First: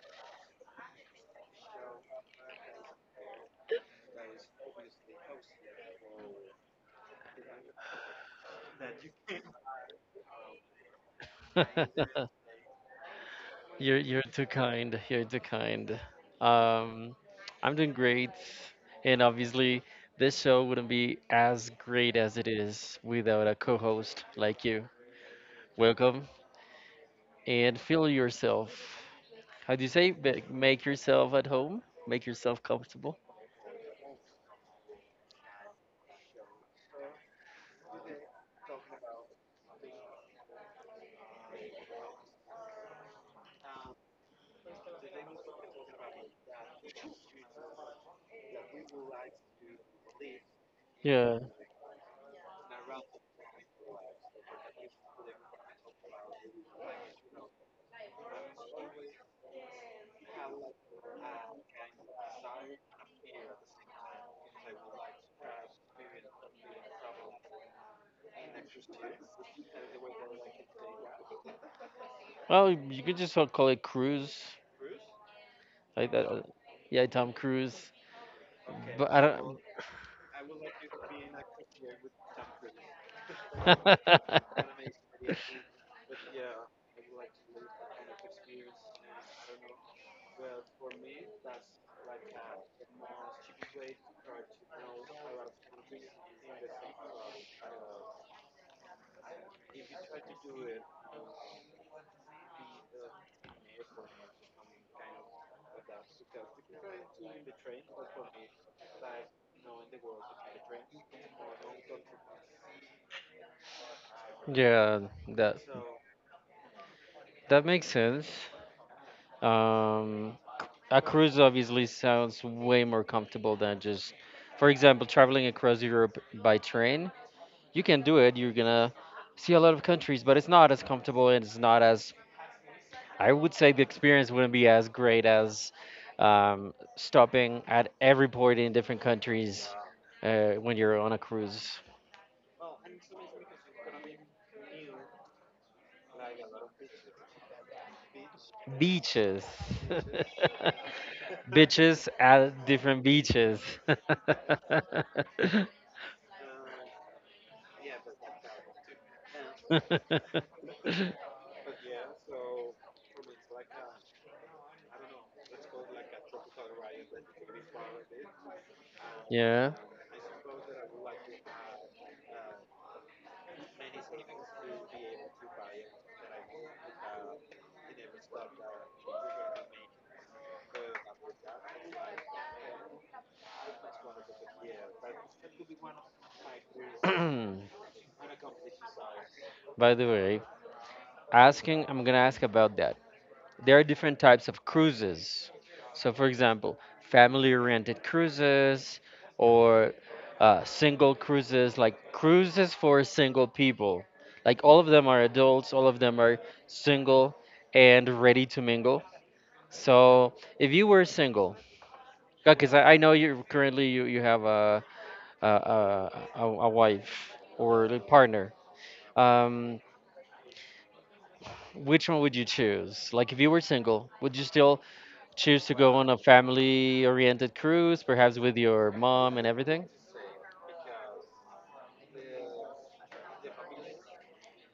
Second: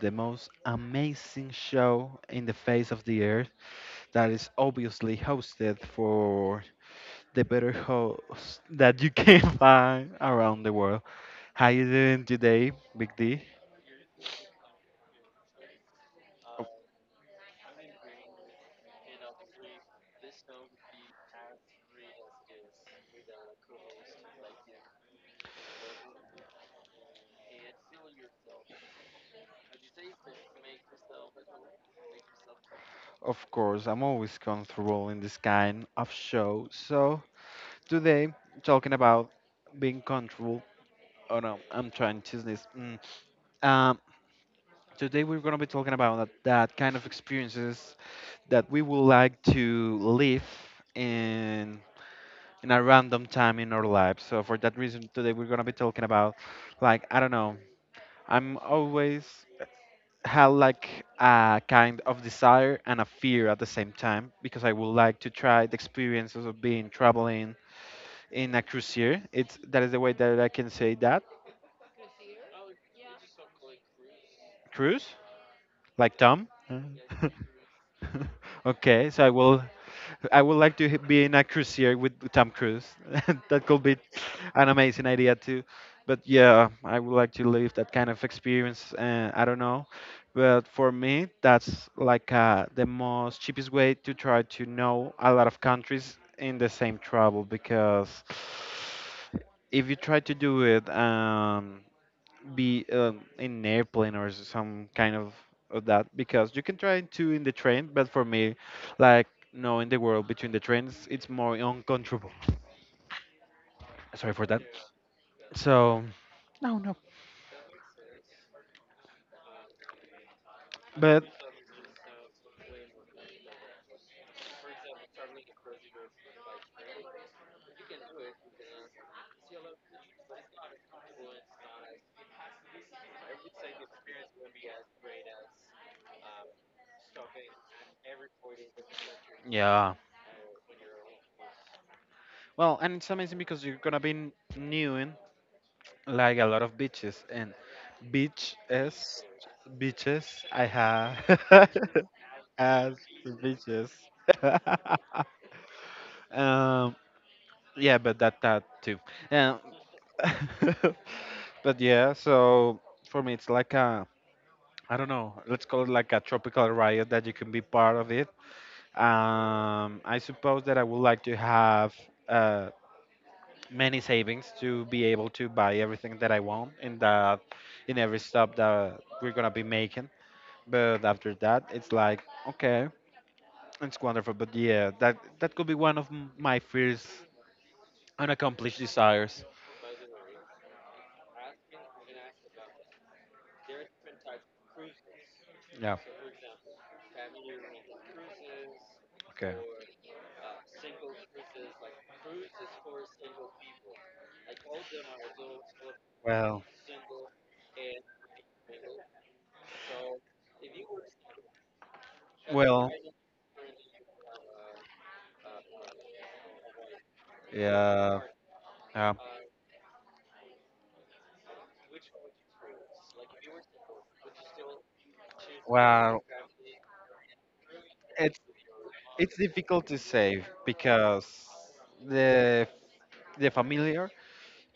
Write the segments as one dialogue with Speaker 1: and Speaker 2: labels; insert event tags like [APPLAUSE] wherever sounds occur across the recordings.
Speaker 1: the most amazing show in the face of the earth that is obviously hosted for the better host that you can [LAUGHS] find around the world. How you doing
Speaker 2: [LAUGHS]
Speaker 1: today, Big D?
Speaker 2: you're too kind. You're too kind. Um, I'm doing great, and obviously this show wouldn't be as great as it is without a co-host like you. Welcome and feel yourself. How do you say? Make yourself at home. Make yourself comfortable.
Speaker 1: Of course, I'm always comfortable in this kind of show. So today, talking about being comfortable. Oh no, I'm trying to sneeze. Mm. Um, Today we're going to be talking about that kind of experiences that we would like to live
Speaker 2: Yeah.
Speaker 1: in in a random time in our lives. So for that reason, today we're going to be talking about, like, I don't know. I'm always had like a kind of desire and a fear at the same time because I would like to try the experiences of being traveling in a cruiser. It's that is the way that I can say that
Speaker 2: Well, you could just call it cruise.
Speaker 1: cruise
Speaker 2: Like
Speaker 1: like
Speaker 2: that.
Speaker 1: Tom. [LAUGHS]
Speaker 2: Yeah, Tom Cruise.
Speaker 1: [LAUGHS] Okay,
Speaker 2: But I
Speaker 1: so
Speaker 2: don't.
Speaker 1: I would like to be in a cruiser with Tom Cruise. [LAUGHS] That could be an amazing idea too. But yeah, I would like to live that kind of experience. I don't know, but for me, that's like the most cheapest way to try to know a lot of countries in the same travel because if you try to do it. Be in an airplane or some kind of that because you can try to in the train, but for me, like, knowing the world between the trains, it's more uncontrollable. Sorry for
Speaker 2: [LAUGHS]
Speaker 1: that.
Speaker 2: yeah, that.
Speaker 1: So no, no,
Speaker 2: That makes sense. Um, a
Speaker 1: but
Speaker 2: cruise obviously sounds way more comfortable than just, for example, traveling across Europe by train. You can do it. You're gonna see a lot of countries, but it's not as comfortable and it's not as, I would say the experience wouldn't be as great as stopping at every port in different countries
Speaker 1: yeah.
Speaker 2: when you're on a cruise.
Speaker 1: Well, and it's amazing because you're gonna be new in like a lot of beaches and beach is
Speaker 2: Beaches. [LAUGHS]
Speaker 1: beaches. I have [LAUGHS]
Speaker 2: Bitches at
Speaker 1: As
Speaker 2: different beaches.
Speaker 1: beaches. [LAUGHS]
Speaker 2: [LAUGHS]
Speaker 1: um
Speaker 2: [LAUGHS]
Speaker 1: yeah, but that too. um,
Speaker 2: [CLEARS THROAT]
Speaker 1: [LAUGHS] But yeah, so for me, it's like a, I don't know, let's call it like a tropical riot that you can be part of it.
Speaker 2: yeah.
Speaker 1: I suppose that I would like to have uh, many savings to be able to buy everything that I want in in every stop that we're gonna be making. But after that, it's like, okay, it's wonderful. But yeah, that could be one of my fears,
Speaker 2: like
Speaker 1: unaccomplished desires.
Speaker 2: By the way, I'm gonna ask about that. There are different types of cruises.
Speaker 1: Yeah.
Speaker 2: So, for example, family-oriented cruises
Speaker 1: Okay.
Speaker 2: or single cruises, like cruises for single people. Like all of them are adults, all of them are
Speaker 1: Well,
Speaker 2: single and ready to mingle. So if you were single, because I,
Speaker 1: well,
Speaker 2: I know you currently you have a a, a a wife or a
Speaker 1: yeah,
Speaker 2: partner.
Speaker 1: yeah.
Speaker 2: Um, which one would you choose? Like if you were single, would you still choose to go on a
Speaker 1: Well,
Speaker 2: family-oriented cruise, perhaps
Speaker 1: it's
Speaker 2: with your
Speaker 1: it's
Speaker 2: mom and
Speaker 1: difficult
Speaker 2: everything?
Speaker 1: to say because the the familiar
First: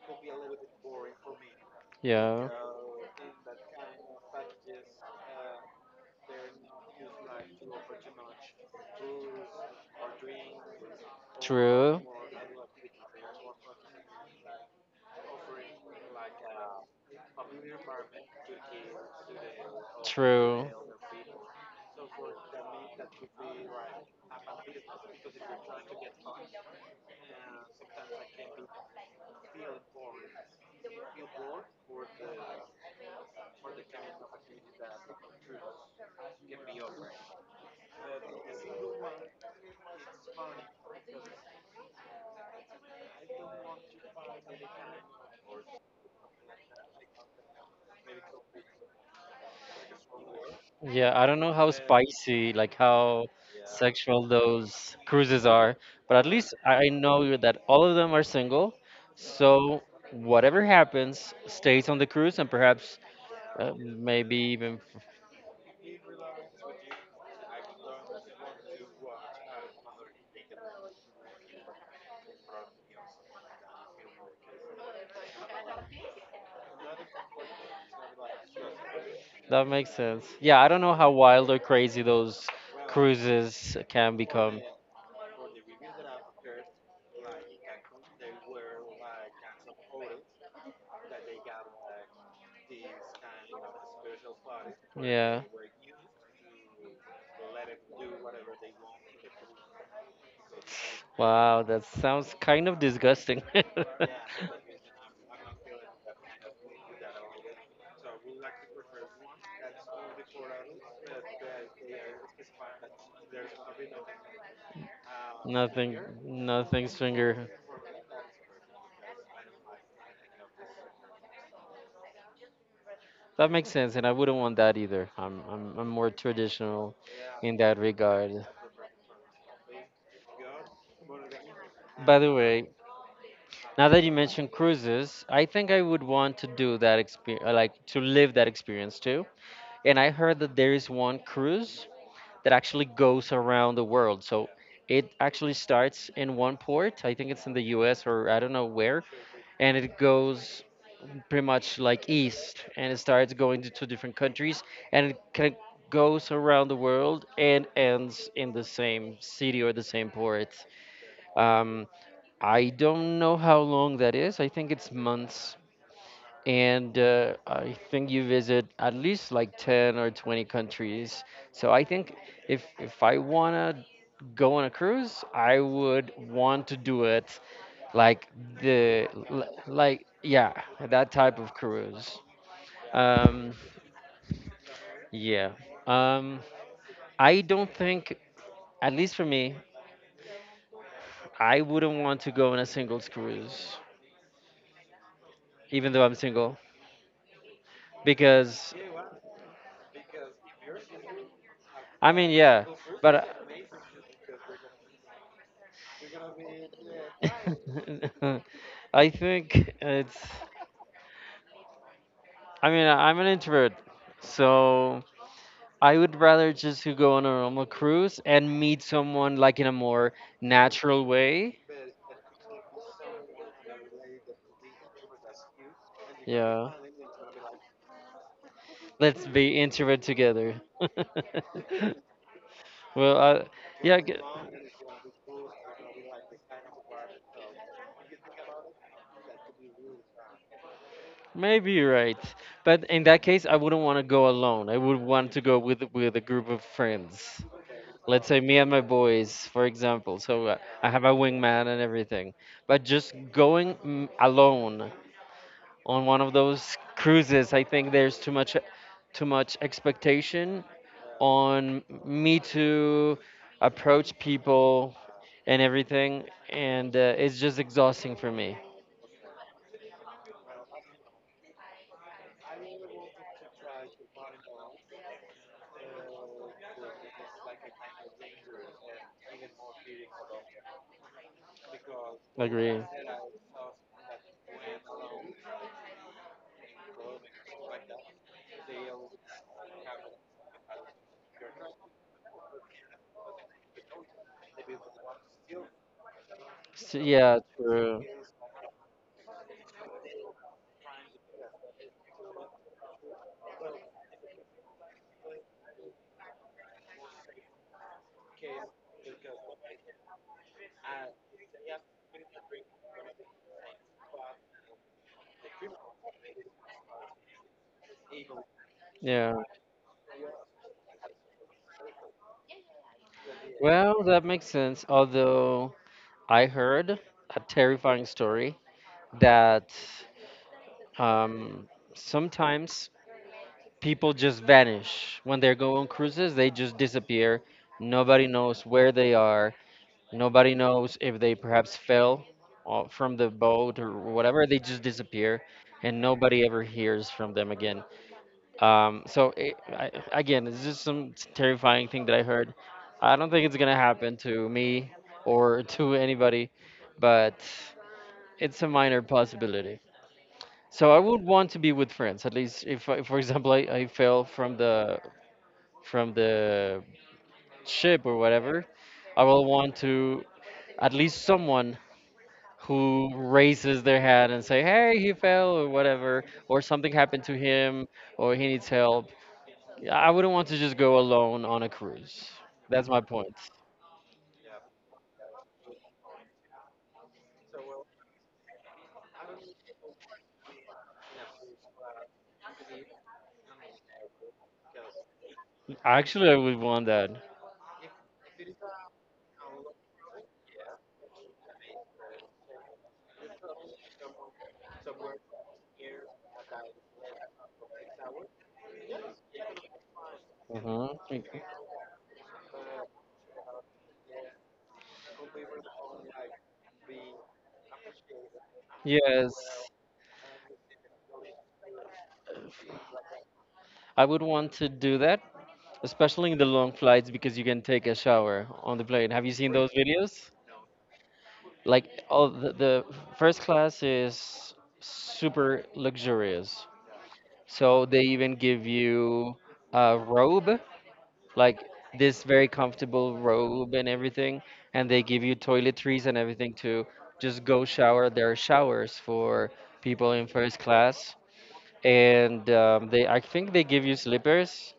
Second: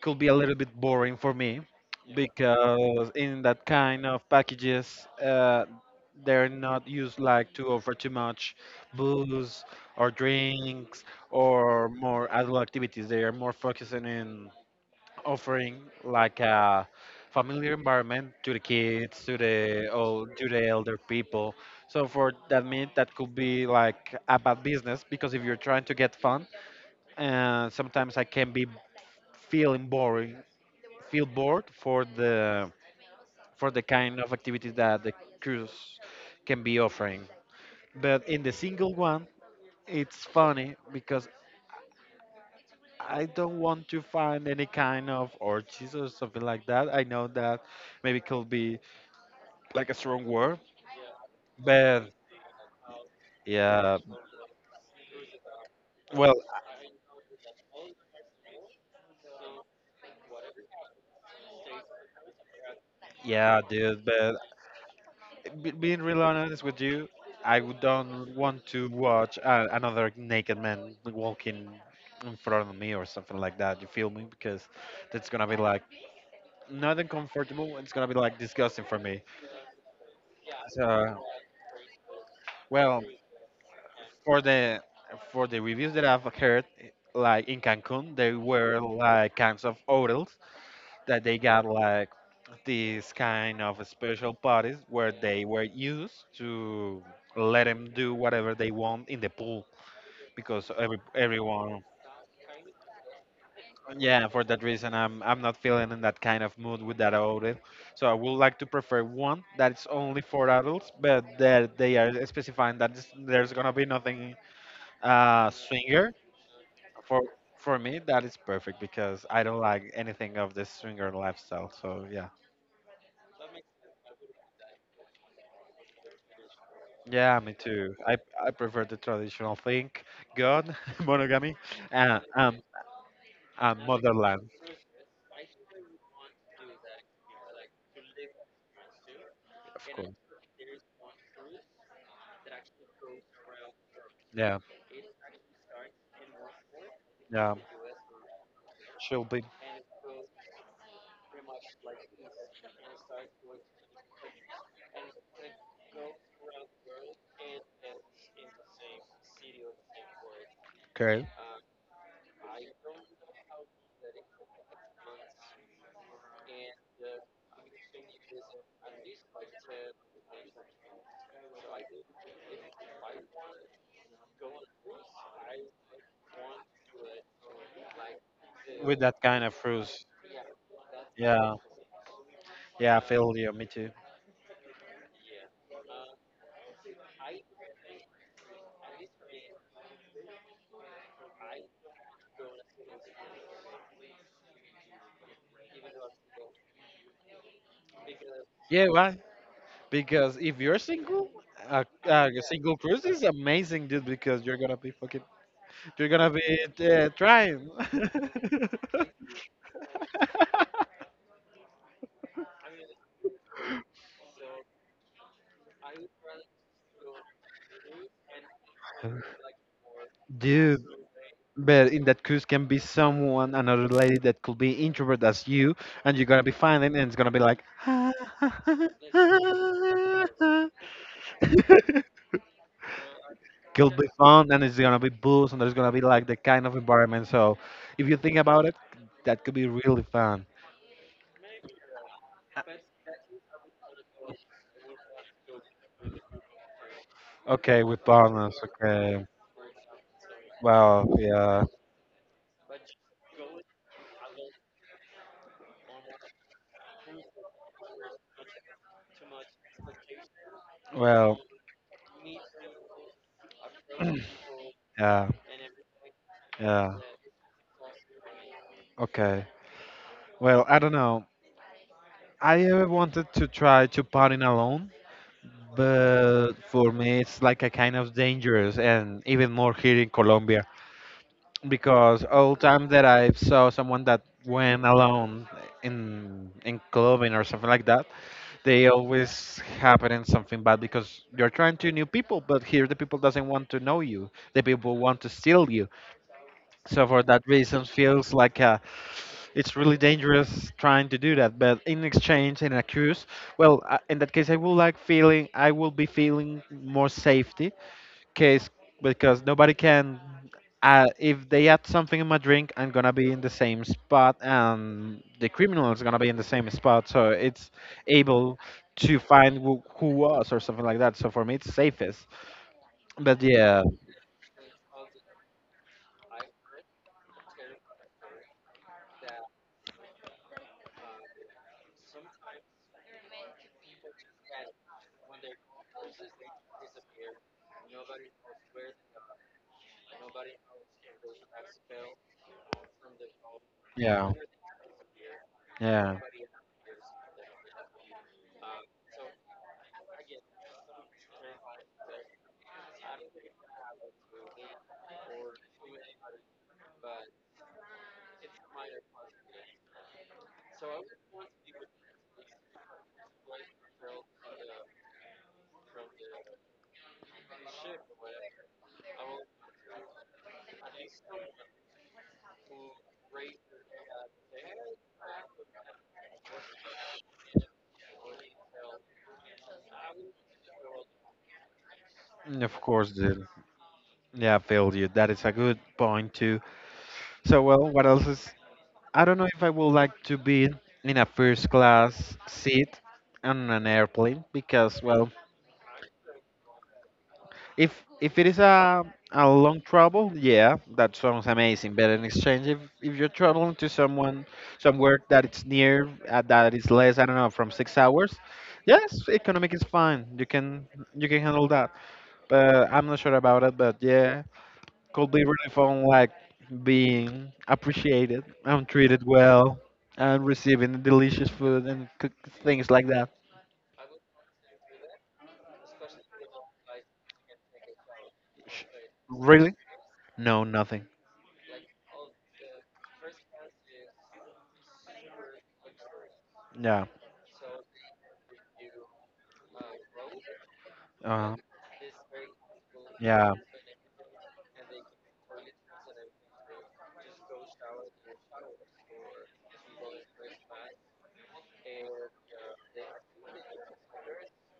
Speaker 1: could be a little bit boring for me
Speaker 2: Yeah.
Speaker 1: because in that kind of packages they're not used like to offer too much booze or drinks or
Speaker 2: True.
Speaker 1: more adult activities. They are more focusing in offering like a familiar environment to the kids, to the old, to the
Speaker 2: True.
Speaker 1: elder people. So for that mean that could be like a bad business because if you're trying to get fun, and sometimes I can be feeling boring, feel bored for the kind of activities that the cruise can be offering. But in the single one, it's funny because I don't want to find any kind of orgies or something like that. I know that maybe could be like a strong word,
Speaker 2: Yeah, I don't know how
Speaker 1: but
Speaker 2: spicy, like how
Speaker 1: yeah,
Speaker 2: sexual those cruises are, but at
Speaker 1: well,
Speaker 2: least I know that all of them are single. So whatever happens stays on the cruise and perhaps
Speaker 1: yeah, dude,
Speaker 2: maybe
Speaker 1: but
Speaker 2: even
Speaker 1: being real honest with you, I would don't want to watch another naked man walking in front of me or something like that. You feel me? Because that's gonna be like not uncomfortable. It's gonna be like disgusting for me.
Speaker 2: that makes sense. Yeah, I don't know how
Speaker 1: So,
Speaker 2: wild or crazy those
Speaker 1: well,
Speaker 2: cruises can
Speaker 1: for
Speaker 2: become.
Speaker 1: the for the reviews that I've heard, like in Cancun, there were like kinds of odors that they got like these kind of special parties where
Speaker 2: Yeah.
Speaker 1: they were used to let them do whatever they want in the pool because
Speaker 2: Wow,
Speaker 1: everyone.
Speaker 2: that sounds kind of disgusting. [LAUGHS]
Speaker 1: Yeah, for that reason, I'm not feeling in that kind of mood with that audit. So I would like to prefer one that's only for adults but that they are specifying that there's gonna be nothing
Speaker 2: Nothing,
Speaker 1: swinger.
Speaker 2: nothing's
Speaker 1: For
Speaker 2: finger.
Speaker 1: me, that is perfect because I don't like anything of this swinger lifestyle. So yeah.
Speaker 2: That makes sense, and I wouldn't want that either. I'm more traditional
Speaker 1: Yeah, me
Speaker 2: in that
Speaker 1: too.
Speaker 2: regard.
Speaker 1: I prefer the traditional thing, God, [LAUGHS] monogamy,
Speaker 2: By
Speaker 1: and
Speaker 2: the
Speaker 1: um,
Speaker 2: way,
Speaker 1: and
Speaker 2: now that you
Speaker 1: motherland,
Speaker 2: mentioned cruises, I think I would want to do that experience, like to live that experience too.
Speaker 1: of
Speaker 2: And
Speaker 1: course.
Speaker 2: I heard that there is one cruise that actually goes around the world. So
Speaker 1: Yeah,
Speaker 2: it actually starts in one port. I think it's in
Speaker 1: yeah,
Speaker 2: the US or I don't know where,
Speaker 1: she'll be
Speaker 2: and it goes pretty much like east and it starts going to two different countries and it kind of goes around the world and ends in the same city or the same port.
Speaker 1: okay
Speaker 2: Um, I don't know how long that is. I think it's months, and I think you visit at least like 10 or 20 countries. So I think if I wanna go on a cruise, I would want to do it like
Speaker 1: with
Speaker 2: the
Speaker 1: that kind
Speaker 2: l-
Speaker 1: of fruits.
Speaker 2: like yeah, that type of
Speaker 1: Yeah,
Speaker 2: cruise.
Speaker 1: yeah, I feel you.
Speaker 2: Um
Speaker 1: Me too.
Speaker 2: yeah. Um I don't think at least for me, I wouldn't want to go on a singles cruise even though I'm single because
Speaker 1: Yeah, why? Because if you're single,
Speaker 2: I mean
Speaker 1: a
Speaker 2: yeah,
Speaker 1: single cruise is
Speaker 2: but
Speaker 1: amazing, dude. Because you're gonna be fucking, you're
Speaker 2: [LAUGHS]
Speaker 1: gonna be trying.
Speaker 2: I think it's. I mean, I'm an introvert, so I would rather just to go on a normal cruise and meet
Speaker 1: [LAUGHS]
Speaker 2: someone like in a more
Speaker 1: Dude.
Speaker 2: natural way.
Speaker 1: But in that cruise can be someone, another lady that could be introvert as you, and you're gonna be
Speaker 2: Yeah,
Speaker 1: finding, and it's gonna be like, [LAUGHS]
Speaker 2: like, let's be introvert together. [LAUGHS] well, I,
Speaker 1: could
Speaker 2: yeah,
Speaker 1: be
Speaker 2: g-
Speaker 1: fun, and it's gonna be booze, and there's gonna be like the kind of environment. So, if you think about it, that could be really fun.
Speaker 2: Maybe you're right. But in that case, I wouldn't want to go alone. I would want to go with a group of friends.
Speaker 1: Okay, with
Speaker 2: Let's say
Speaker 1: partners.
Speaker 2: me and my
Speaker 1: Okay.
Speaker 2: boys, for example. So I have
Speaker 1: Well,
Speaker 2: a
Speaker 1: yeah.
Speaker 2: wingman and everything. But just going alone on one of those cruises, I think there's too much expectation
Speaker 1: Well,
Speaker 2: on me to approach people
Speaker 1: yeah,
Speaker 2: and everything
Speaker 1: yeah.
Speaker 2: and it's just exhausting for me.
Speaker 1: Okay. Well, I don't know. I ever wanted to try to party alone, but for me it's like a kind of dangerous, and even more here in Colombia, because all
Speaker 2: Agree.
Speaker 1: time that I saw someone that went alone in clubbing or something like that, they always happen in something bad because you're trying to new people, but here the people doesn't want to know you, the people want to steal you.
Speaker 2: S
Speaker 1: So for
Speaker 2: yeah,
Speaker 1: that reason
Speaker 2: true.
Speaker 1: feels like a, it's really dangerous trying to do that. But in exchange, in a cruise, well, in that case, I will like feeling, I will be feeling more safety, case because nobody can. If they add something in my drink, I'm gonna be in the same spot, and the criminal is gonna be in the same spot. So it's able to
Speaker 2: Yeah.
Speaker 1: find who was or something like that. So for me, it's safest. But yeah,
Speaker 2: Well, that makes sense. Although I heard a terrifying story that um, sometimes people just vanish when they go on cruises. They just disappear. Nobody knows where they are. Nobody knows if they perhaps fell from the boat or
Speaker 1: yeah,
Speaker 2: whatever. They just disappear, and
Speaker 1: yeah.
Speaker 2: nobody ever hears from them again. Again, it's just some terrifying thing that I heard. I don't think it's gonna happen to me or to anybody, but it's a minor possibility. So I would want to be with friends, at least if, I- for example, I fell from the from the ship or whatever, I will want to at least someone who raises their hand and say, "Hey, he fell," or whatever, or something happened to him, or he needs help. Yeah, I wouldn't want to just go alone on a cruise.
Speaker 1: Mm, of
Speaker 2: That's my
Speaker 1: course,
Speaker 2: point.
Speaker 1: dude. Yeah, I feel you. That is a good point too. So, well, what else is. I don't know if I would like to be in a first class seat on an airplane because, well,
Speaker 2: Actually, I would want that.
Speaker 1: if it is a long travel, yeah, that sounds amazing. But in exchange, if you're traveling to someone somewhere that it's near, that is less, I don't know, from 6 hours, yes, economic is fine. You can
Speaker 2: Hmm
Speaker 1: handle that. But I'm not sure about it. But yeah, could be really fun, like being appreciated and treated
Speaker 2: Yes,
Speaker 1: well and receiving delicious food and cook things like that.
Speaker 2: I would want to do that, especially in the long flights because you can take a shower on the plane. Have you seen those
Speaker 1: Really?
Speaker 2: videos?
Speaker 1: No, nothing.
Speaker 2: Like, all the first class is super luxurious.
Speaker 1: Yeah.
Speaker 2: So they even give you a robe
Speaker 1: Uh,
Speaker 2: like this very comfortable
Speaker 1: yeah.
Speaker 2: robe and everything, and they give you toiletries and everything to just go shower. There are showers for people in first class, and they I think they give you slippers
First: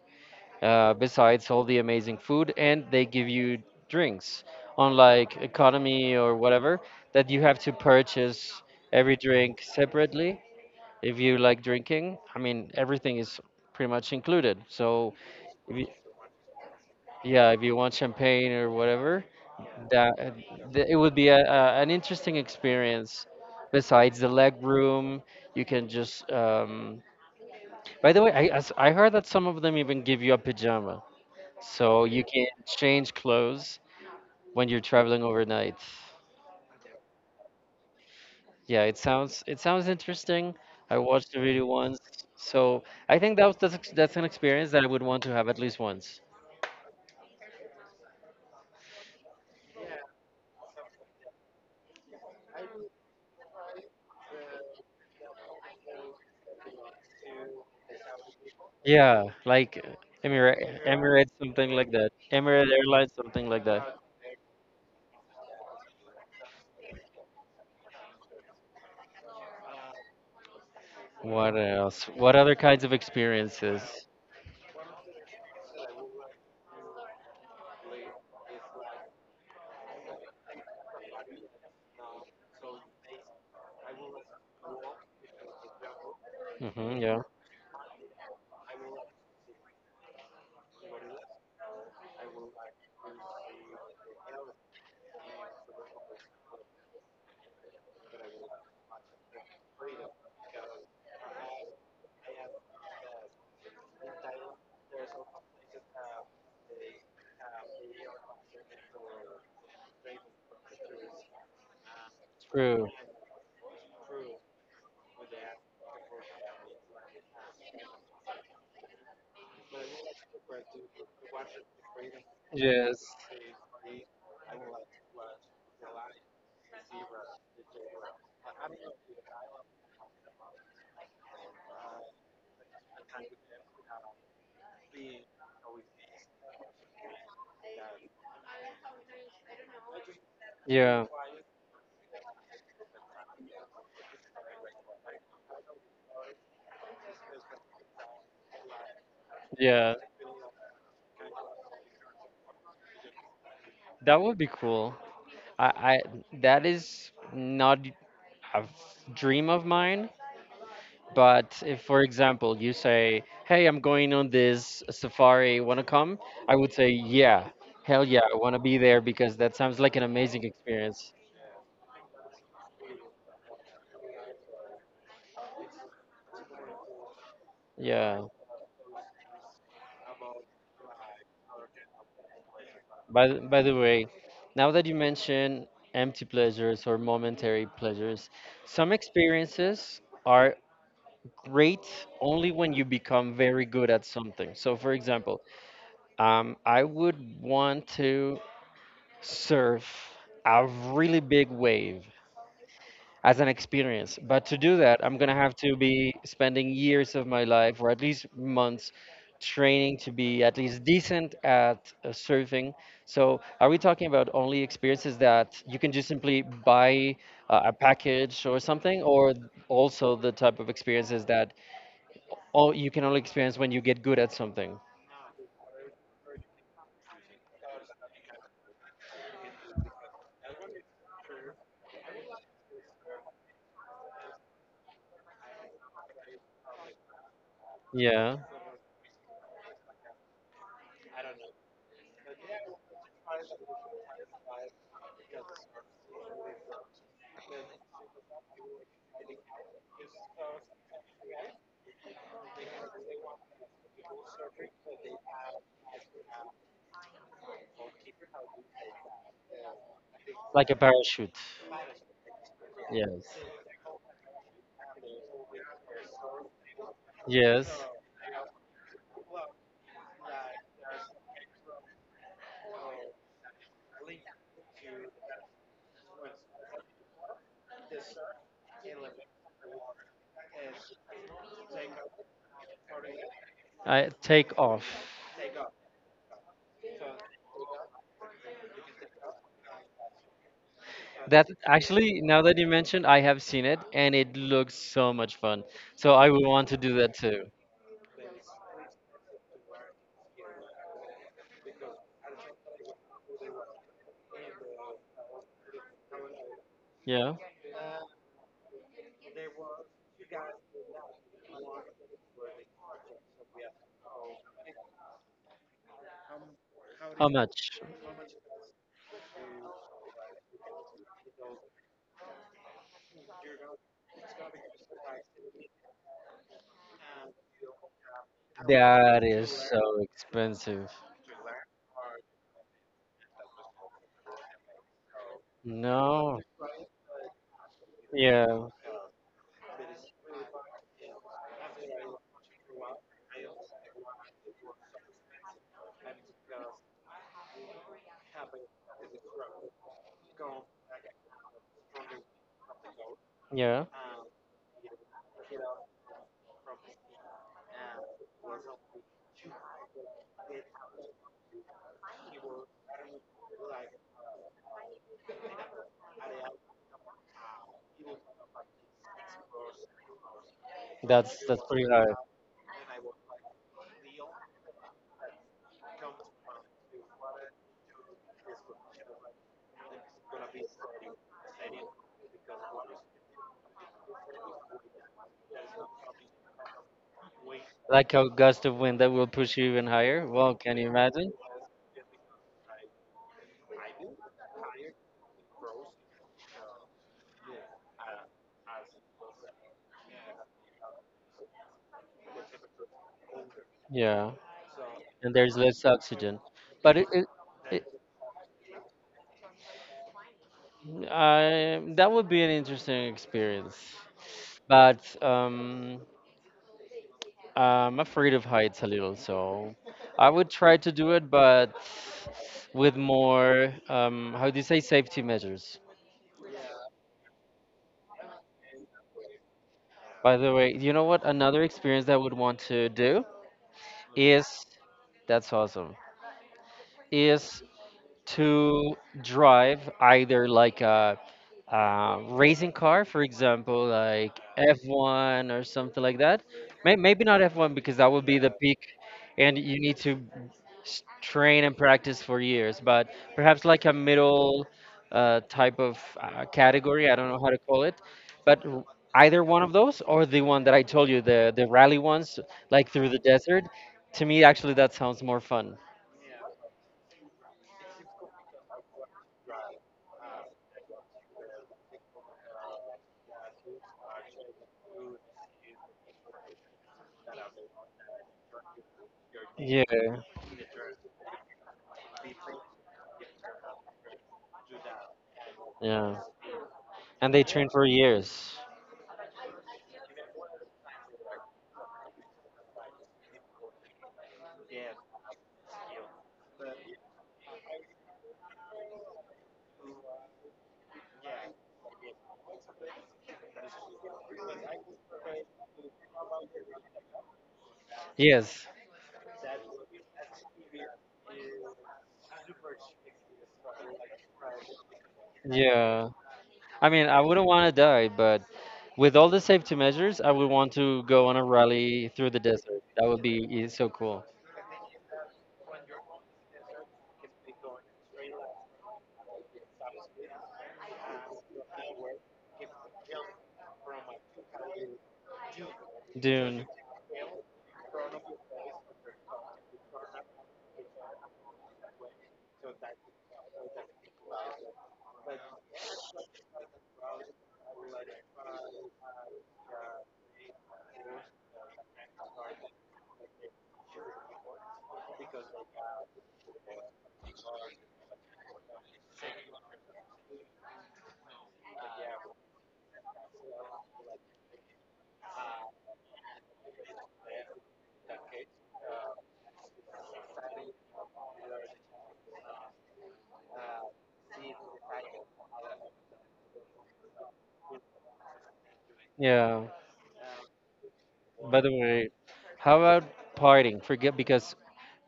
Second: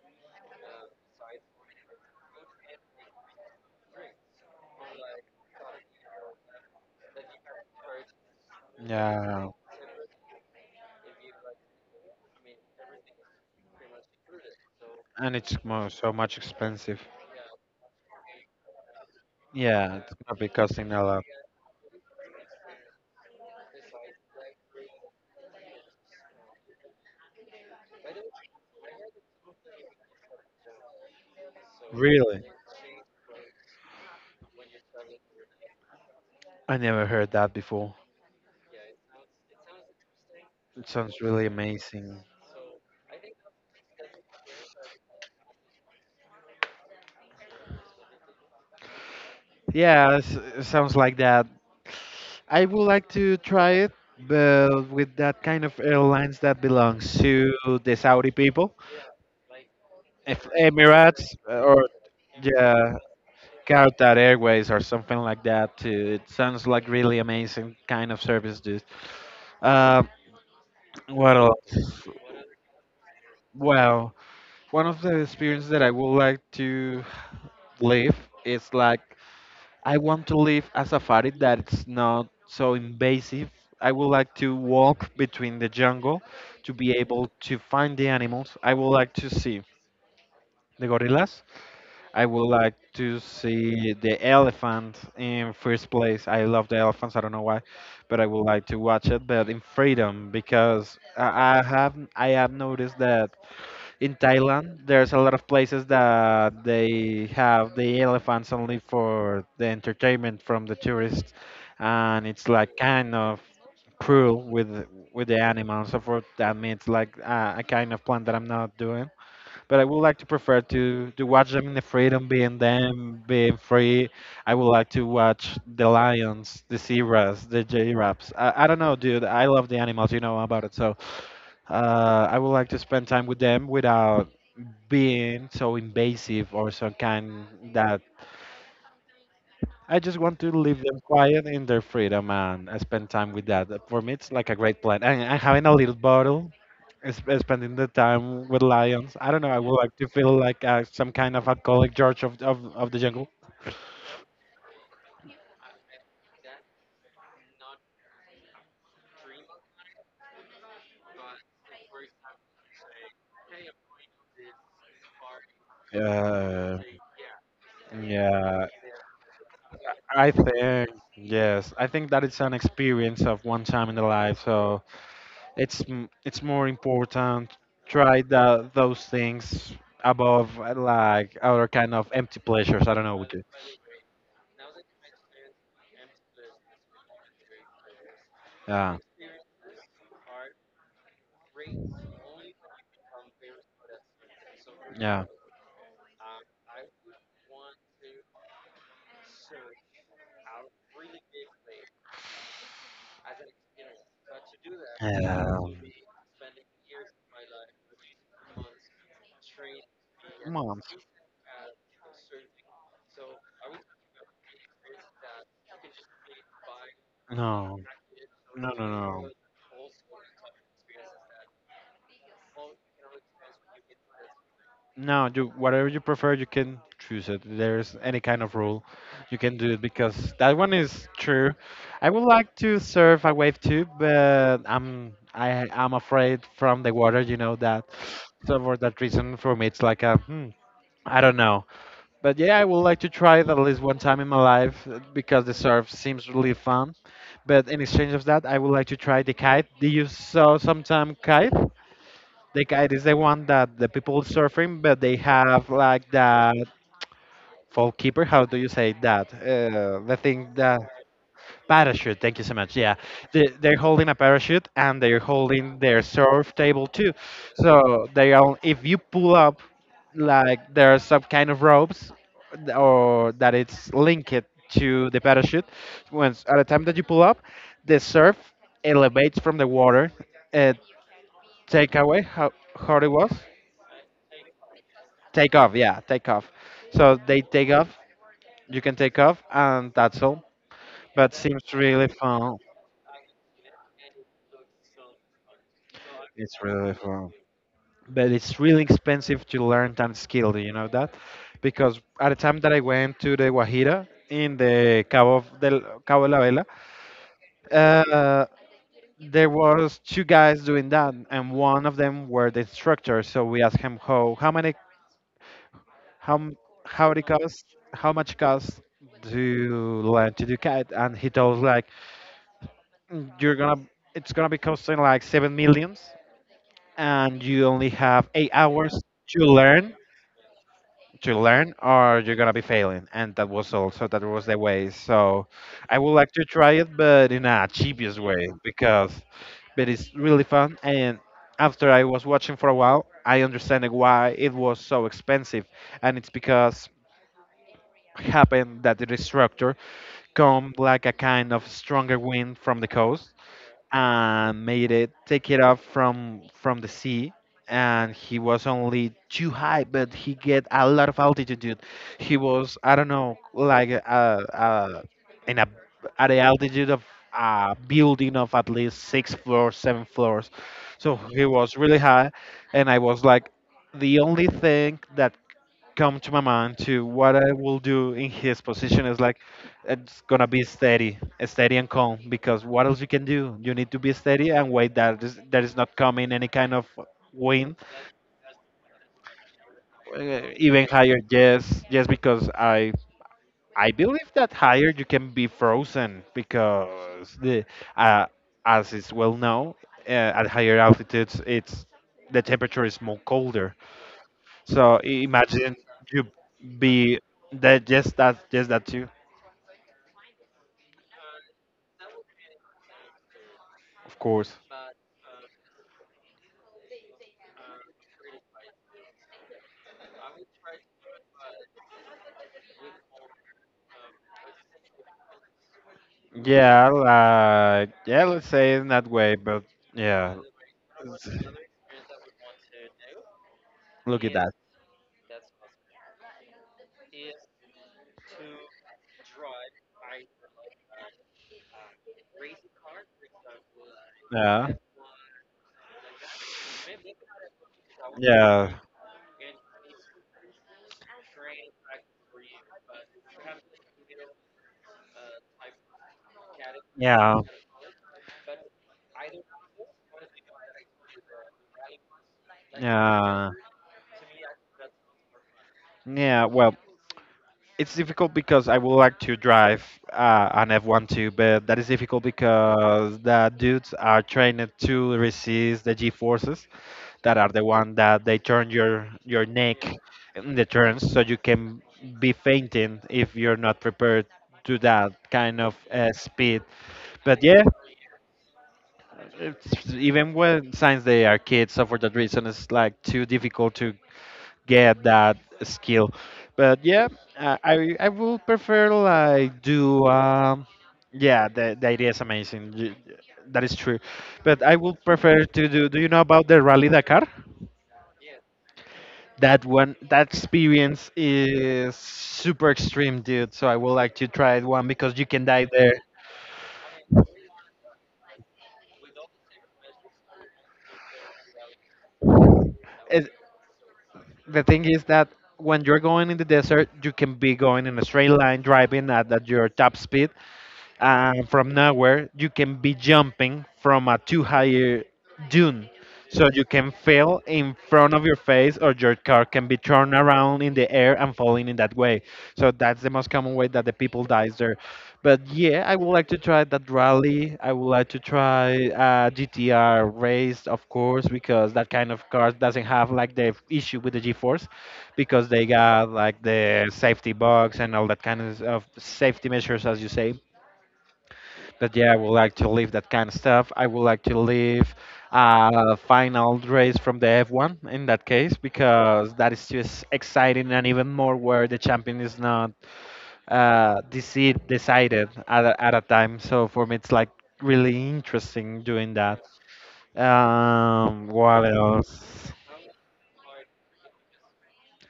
Speaker 2: besides all the amazing food, and they give you drinks unlike economy or whatever that you have to purchase every
Speaker 1: Yeah.
Speaker 2: drink separately if you like drinking. I mean, everything is pretty much included. So
Speaker 1: And it's
Speaker 2: if you,
Speaker 1: more, so much expensive.
Speaker 2: yeah, if you want champagne or whatever,
Speaker 1: Yeah, it's
Speaker 2: that
Speaker 1: gonna be costing
Speaker 2: it
Speaker 1: a
Speaker 2: would
Speaker 1: lot.
Speaker 2: be an interesting experience. Besides the leg room, you can just. By the way, I heard that some of them even give you a pajama, so you
Speaker 1: Really?
Speaker 2: can change clothes when you're traveling overnight.
Speaker 1: I never heard that before.
Speaker 2: Yeah, it sounds interesting.
Speaker 1: It
Speaker 2: I
Speaker 1: sounds
Speaker 2: watched the
Speaker 1: really
Speaker 2: video once,
Speaker 1: amazing.
Speaker 2: so I think that's an experience that I would want to have at least once.
Speaker 1: Yeah, it sounds like that. I would like to try it, but with that kind of airlines that belongs to the Saudi people,
Speaker 2: Yeah, like
Speaker 1: if Emirates
Speaker 2: Emirates, something
Speaker 1: or
Speaker 2: like that. Emirates
Speaker 1: yeah,
Speaker 2: Airlines, something like that.
Speaker 1: Qatar Airways or something like that. Too. It sounds like really amazing kind of service, dude. Uh, what
Speaker 2: What
Speaker 1: else?
Speaker 2: else? What other kinds of experiences?
Speaker 1: Well, one of the experiences that I would like to live is like I want to live a safari that's not so invasive. I would like to walk between the jungle to be
Speaker 2: Hmm yeah,
Speaker 1: able to find the animals. I would like to see the gorillas. I would like to see the elephant in first place. I love the elephants. I don't know why, but I would like to watch it, but in freedom because I have noticed that in Thailand, there's a lot of places that they have the elephants only for the entertainment from the tourists, and it's like
Speaker 2: true.
Speaker 1: kind of cruel with the animals. So for that means like a kind of plan that I'm not doing. But I would like to prefer to watch them in the freedom, being
Speaker 2: Yes.
Speaker 1: them, being free. I would like to watch the lions, the zebras, the giraffes. I don't know, dude. I love the animals. You know about it, so. I would like to spend time with them without being so invasive or some kind that I just want to leave them
Speaker 2: Yeah,
Speaker 1: quiet in their freedom and I spend time with that. For me, it's like a great plan. And having a little bottle, is spending the time with lions. I don't know. I would
Speaker 2: yeah,
Speaker 1: like to feel like some kind of alcoholic George of the jungle.
Speaker 2: that would be cool. I that is not a dream of mine. But if, for example, you say, "Hey, I'm going on this safari. Wanna come?" I would
Speaker 1: Uh,
Speaker 2: say, "Yeah, hell yeah, I wanna
Speaker 1: yeah,
Speaker 2: be there because that sounds like an
Speaker 1: I
Speaker 2: amazing
Speaker 1: think
Speaker 2: experience."
Speaker 1: yes. I think that it's an experience of one time in the life. So it's more important. Try
Speaker 2: Yeah.
Speaker 1: that those things above like other kind of empty pleasures. I don't know what you.
Speaker 2: By the way, now that you mention empty pleasures or momentary pleasures, some
Speaker 1: Yeah,
Speaker 2: experiences are great only when you become very good at something. So, for
Speaker 1: yeah.
Speaker 2: example, I would want to surf a really big wave as an experience. But to do that, I'm gonna have to be spending years of my life, or at least months, training to be at least
Speaker 1: Month.
Speaker 2: decent at surfing. So, are we talking about only experiences that you can just simply buy a
Speaker 1: No,
Speaker 2: package or
Speaker 1: no, no,
Speaker 2: something,
Speaker 1: no.
Speaker 2: or also the type of experiences that oh, you can only experience when you get good at something?
Speaker 1: No, you whatever you prefer, you can choose it. There's any kind of rule, you can do it because that one is true. I would like to surf a wave too, but I'm afraid from the water. You know that,
Speaker 2: Yeah,
Speaker 1: so for that reason, for me, it's like a, hmm, I don't know. But yeah, I would like to try it at least one time in my life because the surf seems really fun. But in exchange of that, I would like to try the kite. Do you saw sometime kite? The guide is the one that the people surfing, but they have like that folk keeper. How do you say that? The thing
Speaker 2: like a
Speaker 1: that
Speaker 2: parachute.
Speaker 1: parachute. Thank you so much. Yeah,
Speaker 2: Yes.
Speaker 1: they're holding a parachute and they're holding their surf table too.
Speaker 2: Yes.
Speaker 1: So they all, if you pull up, like there are some kind of ropes, or that it's linked to the parachute. Once at the time that you pull up, the surf elevates from the water. Uh, take away how hard it was
Speaker 2: I take off.
Speaker 1: take off, yeah, take off, so they take off, you can take off, and that's all, but
Speaker 2: That
Speaker 1: seems really
Speaker 2: actually, now that
Speaker 1: fun.
Speaker 2: you mentioned, I have seen it and it looks so much fun. So I would
Speaker 1: It's
Speaker 2: want to
Speaker 1: really
Speaker 2: do that
Speaker 1: fun,
Speaker 2: too.
Speaker 1: but it's really expensive to learn that skill, do you know that? Because at the time that I went to the Guajira in the Cabo of del Cabo de la Vela,
Speaker 2: Yeah.
Speaker 1: uh, there was two guys doing that, and one of them were the instructor, so we asked him how m- how it
Speaker 2: How
Speaker 1: costs,
Speaker 2: much?
Speaker 1: how much costs to learn to do kite, and he told us like, you're gonna, it's gonna be costing like 7 millions, and you only have 8 hours
Speaker 2: That
Speaker 1: to
Speaker 2: is so
Speaker 1: learn,
Speaker 2: expensive.
Speaker 1: to learn, or you're gonna be failing, and that was also that was the way. So I would like
Speaker 2: No.
Speaker 1: to try it, but in a cheapest way,
Speaker 2: Yeah.
Speaker 1: because but it's really fun. And after I was watching for a while, I understand why it was so expensive, and it's because happened that the destructor come like a kind of stronger wind from the coast
Speaker 2: Yeah.
Speaker 1: and made it take it off from the sea, and he was only too high but he get a lot of altitude, dude. He was, I don't know, like in a, at the altitude of a building of at least six floors, seven floors, so
Speaker 2: That's
Speaker 1: he was
Speaker 2: pretty
Speaker 1: really
Speaker 2: hard.
Speaker 1: high. And I was like, the only thing that come to my mind to what I will do in his position is like, it's gonna be steady, steady and calm, because what else you can do? You need to be steady and wait that is not coming any kind of wind,
Speaker 2: Like a gust of wind that will push you even higher. Well, can
Speaker 1: even
Speaker 2: you
Speaker 1: higher.
Speaker 2: imagine?
Speaker 1: Yes, yes, because I believe that higher you can be frozen, because the uh, as is well known, uh, at higher altitudes it's, the temperature is more colder.
Speaker 2: Yeah.
Speaker 1: So
Speaker 2: And there's
Speaker 1: imagine
Speaker 2: less
Speaker 1: you
Speaker 2: oxygen. But it,
Speaker 1: be
Speaker 2: it
Speaker 1: that just that too.
Speaker 2: I that would be an interesting experience.
Speaker 1: Of course.
Speaker 2: But I'm afraid of heights a little, so I would try to do it, but with more, how do you say, safety measures.
Speaker 1: Yeah, like, yeah, let's say it in that way, but yeah,
Speaker 2: By the way, you know what? Another experience that I would want to do
Speaker 1: Look at that.
Speaker 2: is that's awesome. Is to drive either like a racing car, for example, like
Speaker 1: Yeah,
Speaker 2: F1 or something like that. Maybe not F1 because that would be the
Speaker 1: yeah,
Speaker 2: peak, and you need to train and practice for years. But perhaps like a middle type of category, I don't
Speaker 1: yeah,
Speaker 2: know how to call it, but r- either one of those or the one that I told you, the rally ones, like through the
Speaker 1: yeah,
Speaker 2: desert. To me, actually, that sounds more fun.
Speaker 1: yeah. Well, it's difficult because I would like to drive an F1 too, but that is difficult because the dudes are trained to resist the G forces. That are the one that they turn your neck
Speaker 2: Yeah,
Speaker 1: in the turns so you can be fainting if you're not prepared to that kind of
Speaker 2: yeah.
Speaker 1: speed.
Speaker 2: And
Speaker 1: But
Speaker 2: they
Speaker 1: yeah,
Speaker 2: train for years.
Speaker 1: it's, even when, since they are kids, so for that reason it's like too difficult to get that skill. But yeah, I will prefer like do yeah, the idea is amazing. You- that is true, but I would prefer to do, do you know about the rally Dakar?
Speaker 2: Yes.
Speaker 1: That one, that experience is super extreme, dude. So I would like to try it one because you can die there.
Speaker 2: Yeah. I mean, I wouldn't want to die, but with all the safety measures, I would want to go on a rally through the desert. That would
Speaker 1: It,
Speaker 2: be so cool.
Speaker 1: the thing is that when you're going in the desert, you can be going in a straight line driving at your top speed, from nowhere you can be jumping from a too higher dune, so you
Speaker 2: Dune.
Speaker 1: can fail in front of your face or your car can be turned around in the air and falling in that way. So that's the most common way that the people dies there. But yeah, I would like to try that rally, I would like to try GTR race, of course, because that kind of car doesn't have like the issue with the G-force, because they got like the safety box and all that kind of safety measures as you say. That yeah, I would like to leave that kind of stuff. I would like to leave a final race from the F1 in that case because that is just exciting, and even more where the champion is not decided at a time. So for me, it's like really interesting doing that.
Speaker 2: Yeah. By
Speaker 1: What
Speaker 2: the way,
Speaker 1: else?
Speaker 2: how about partying? Forget because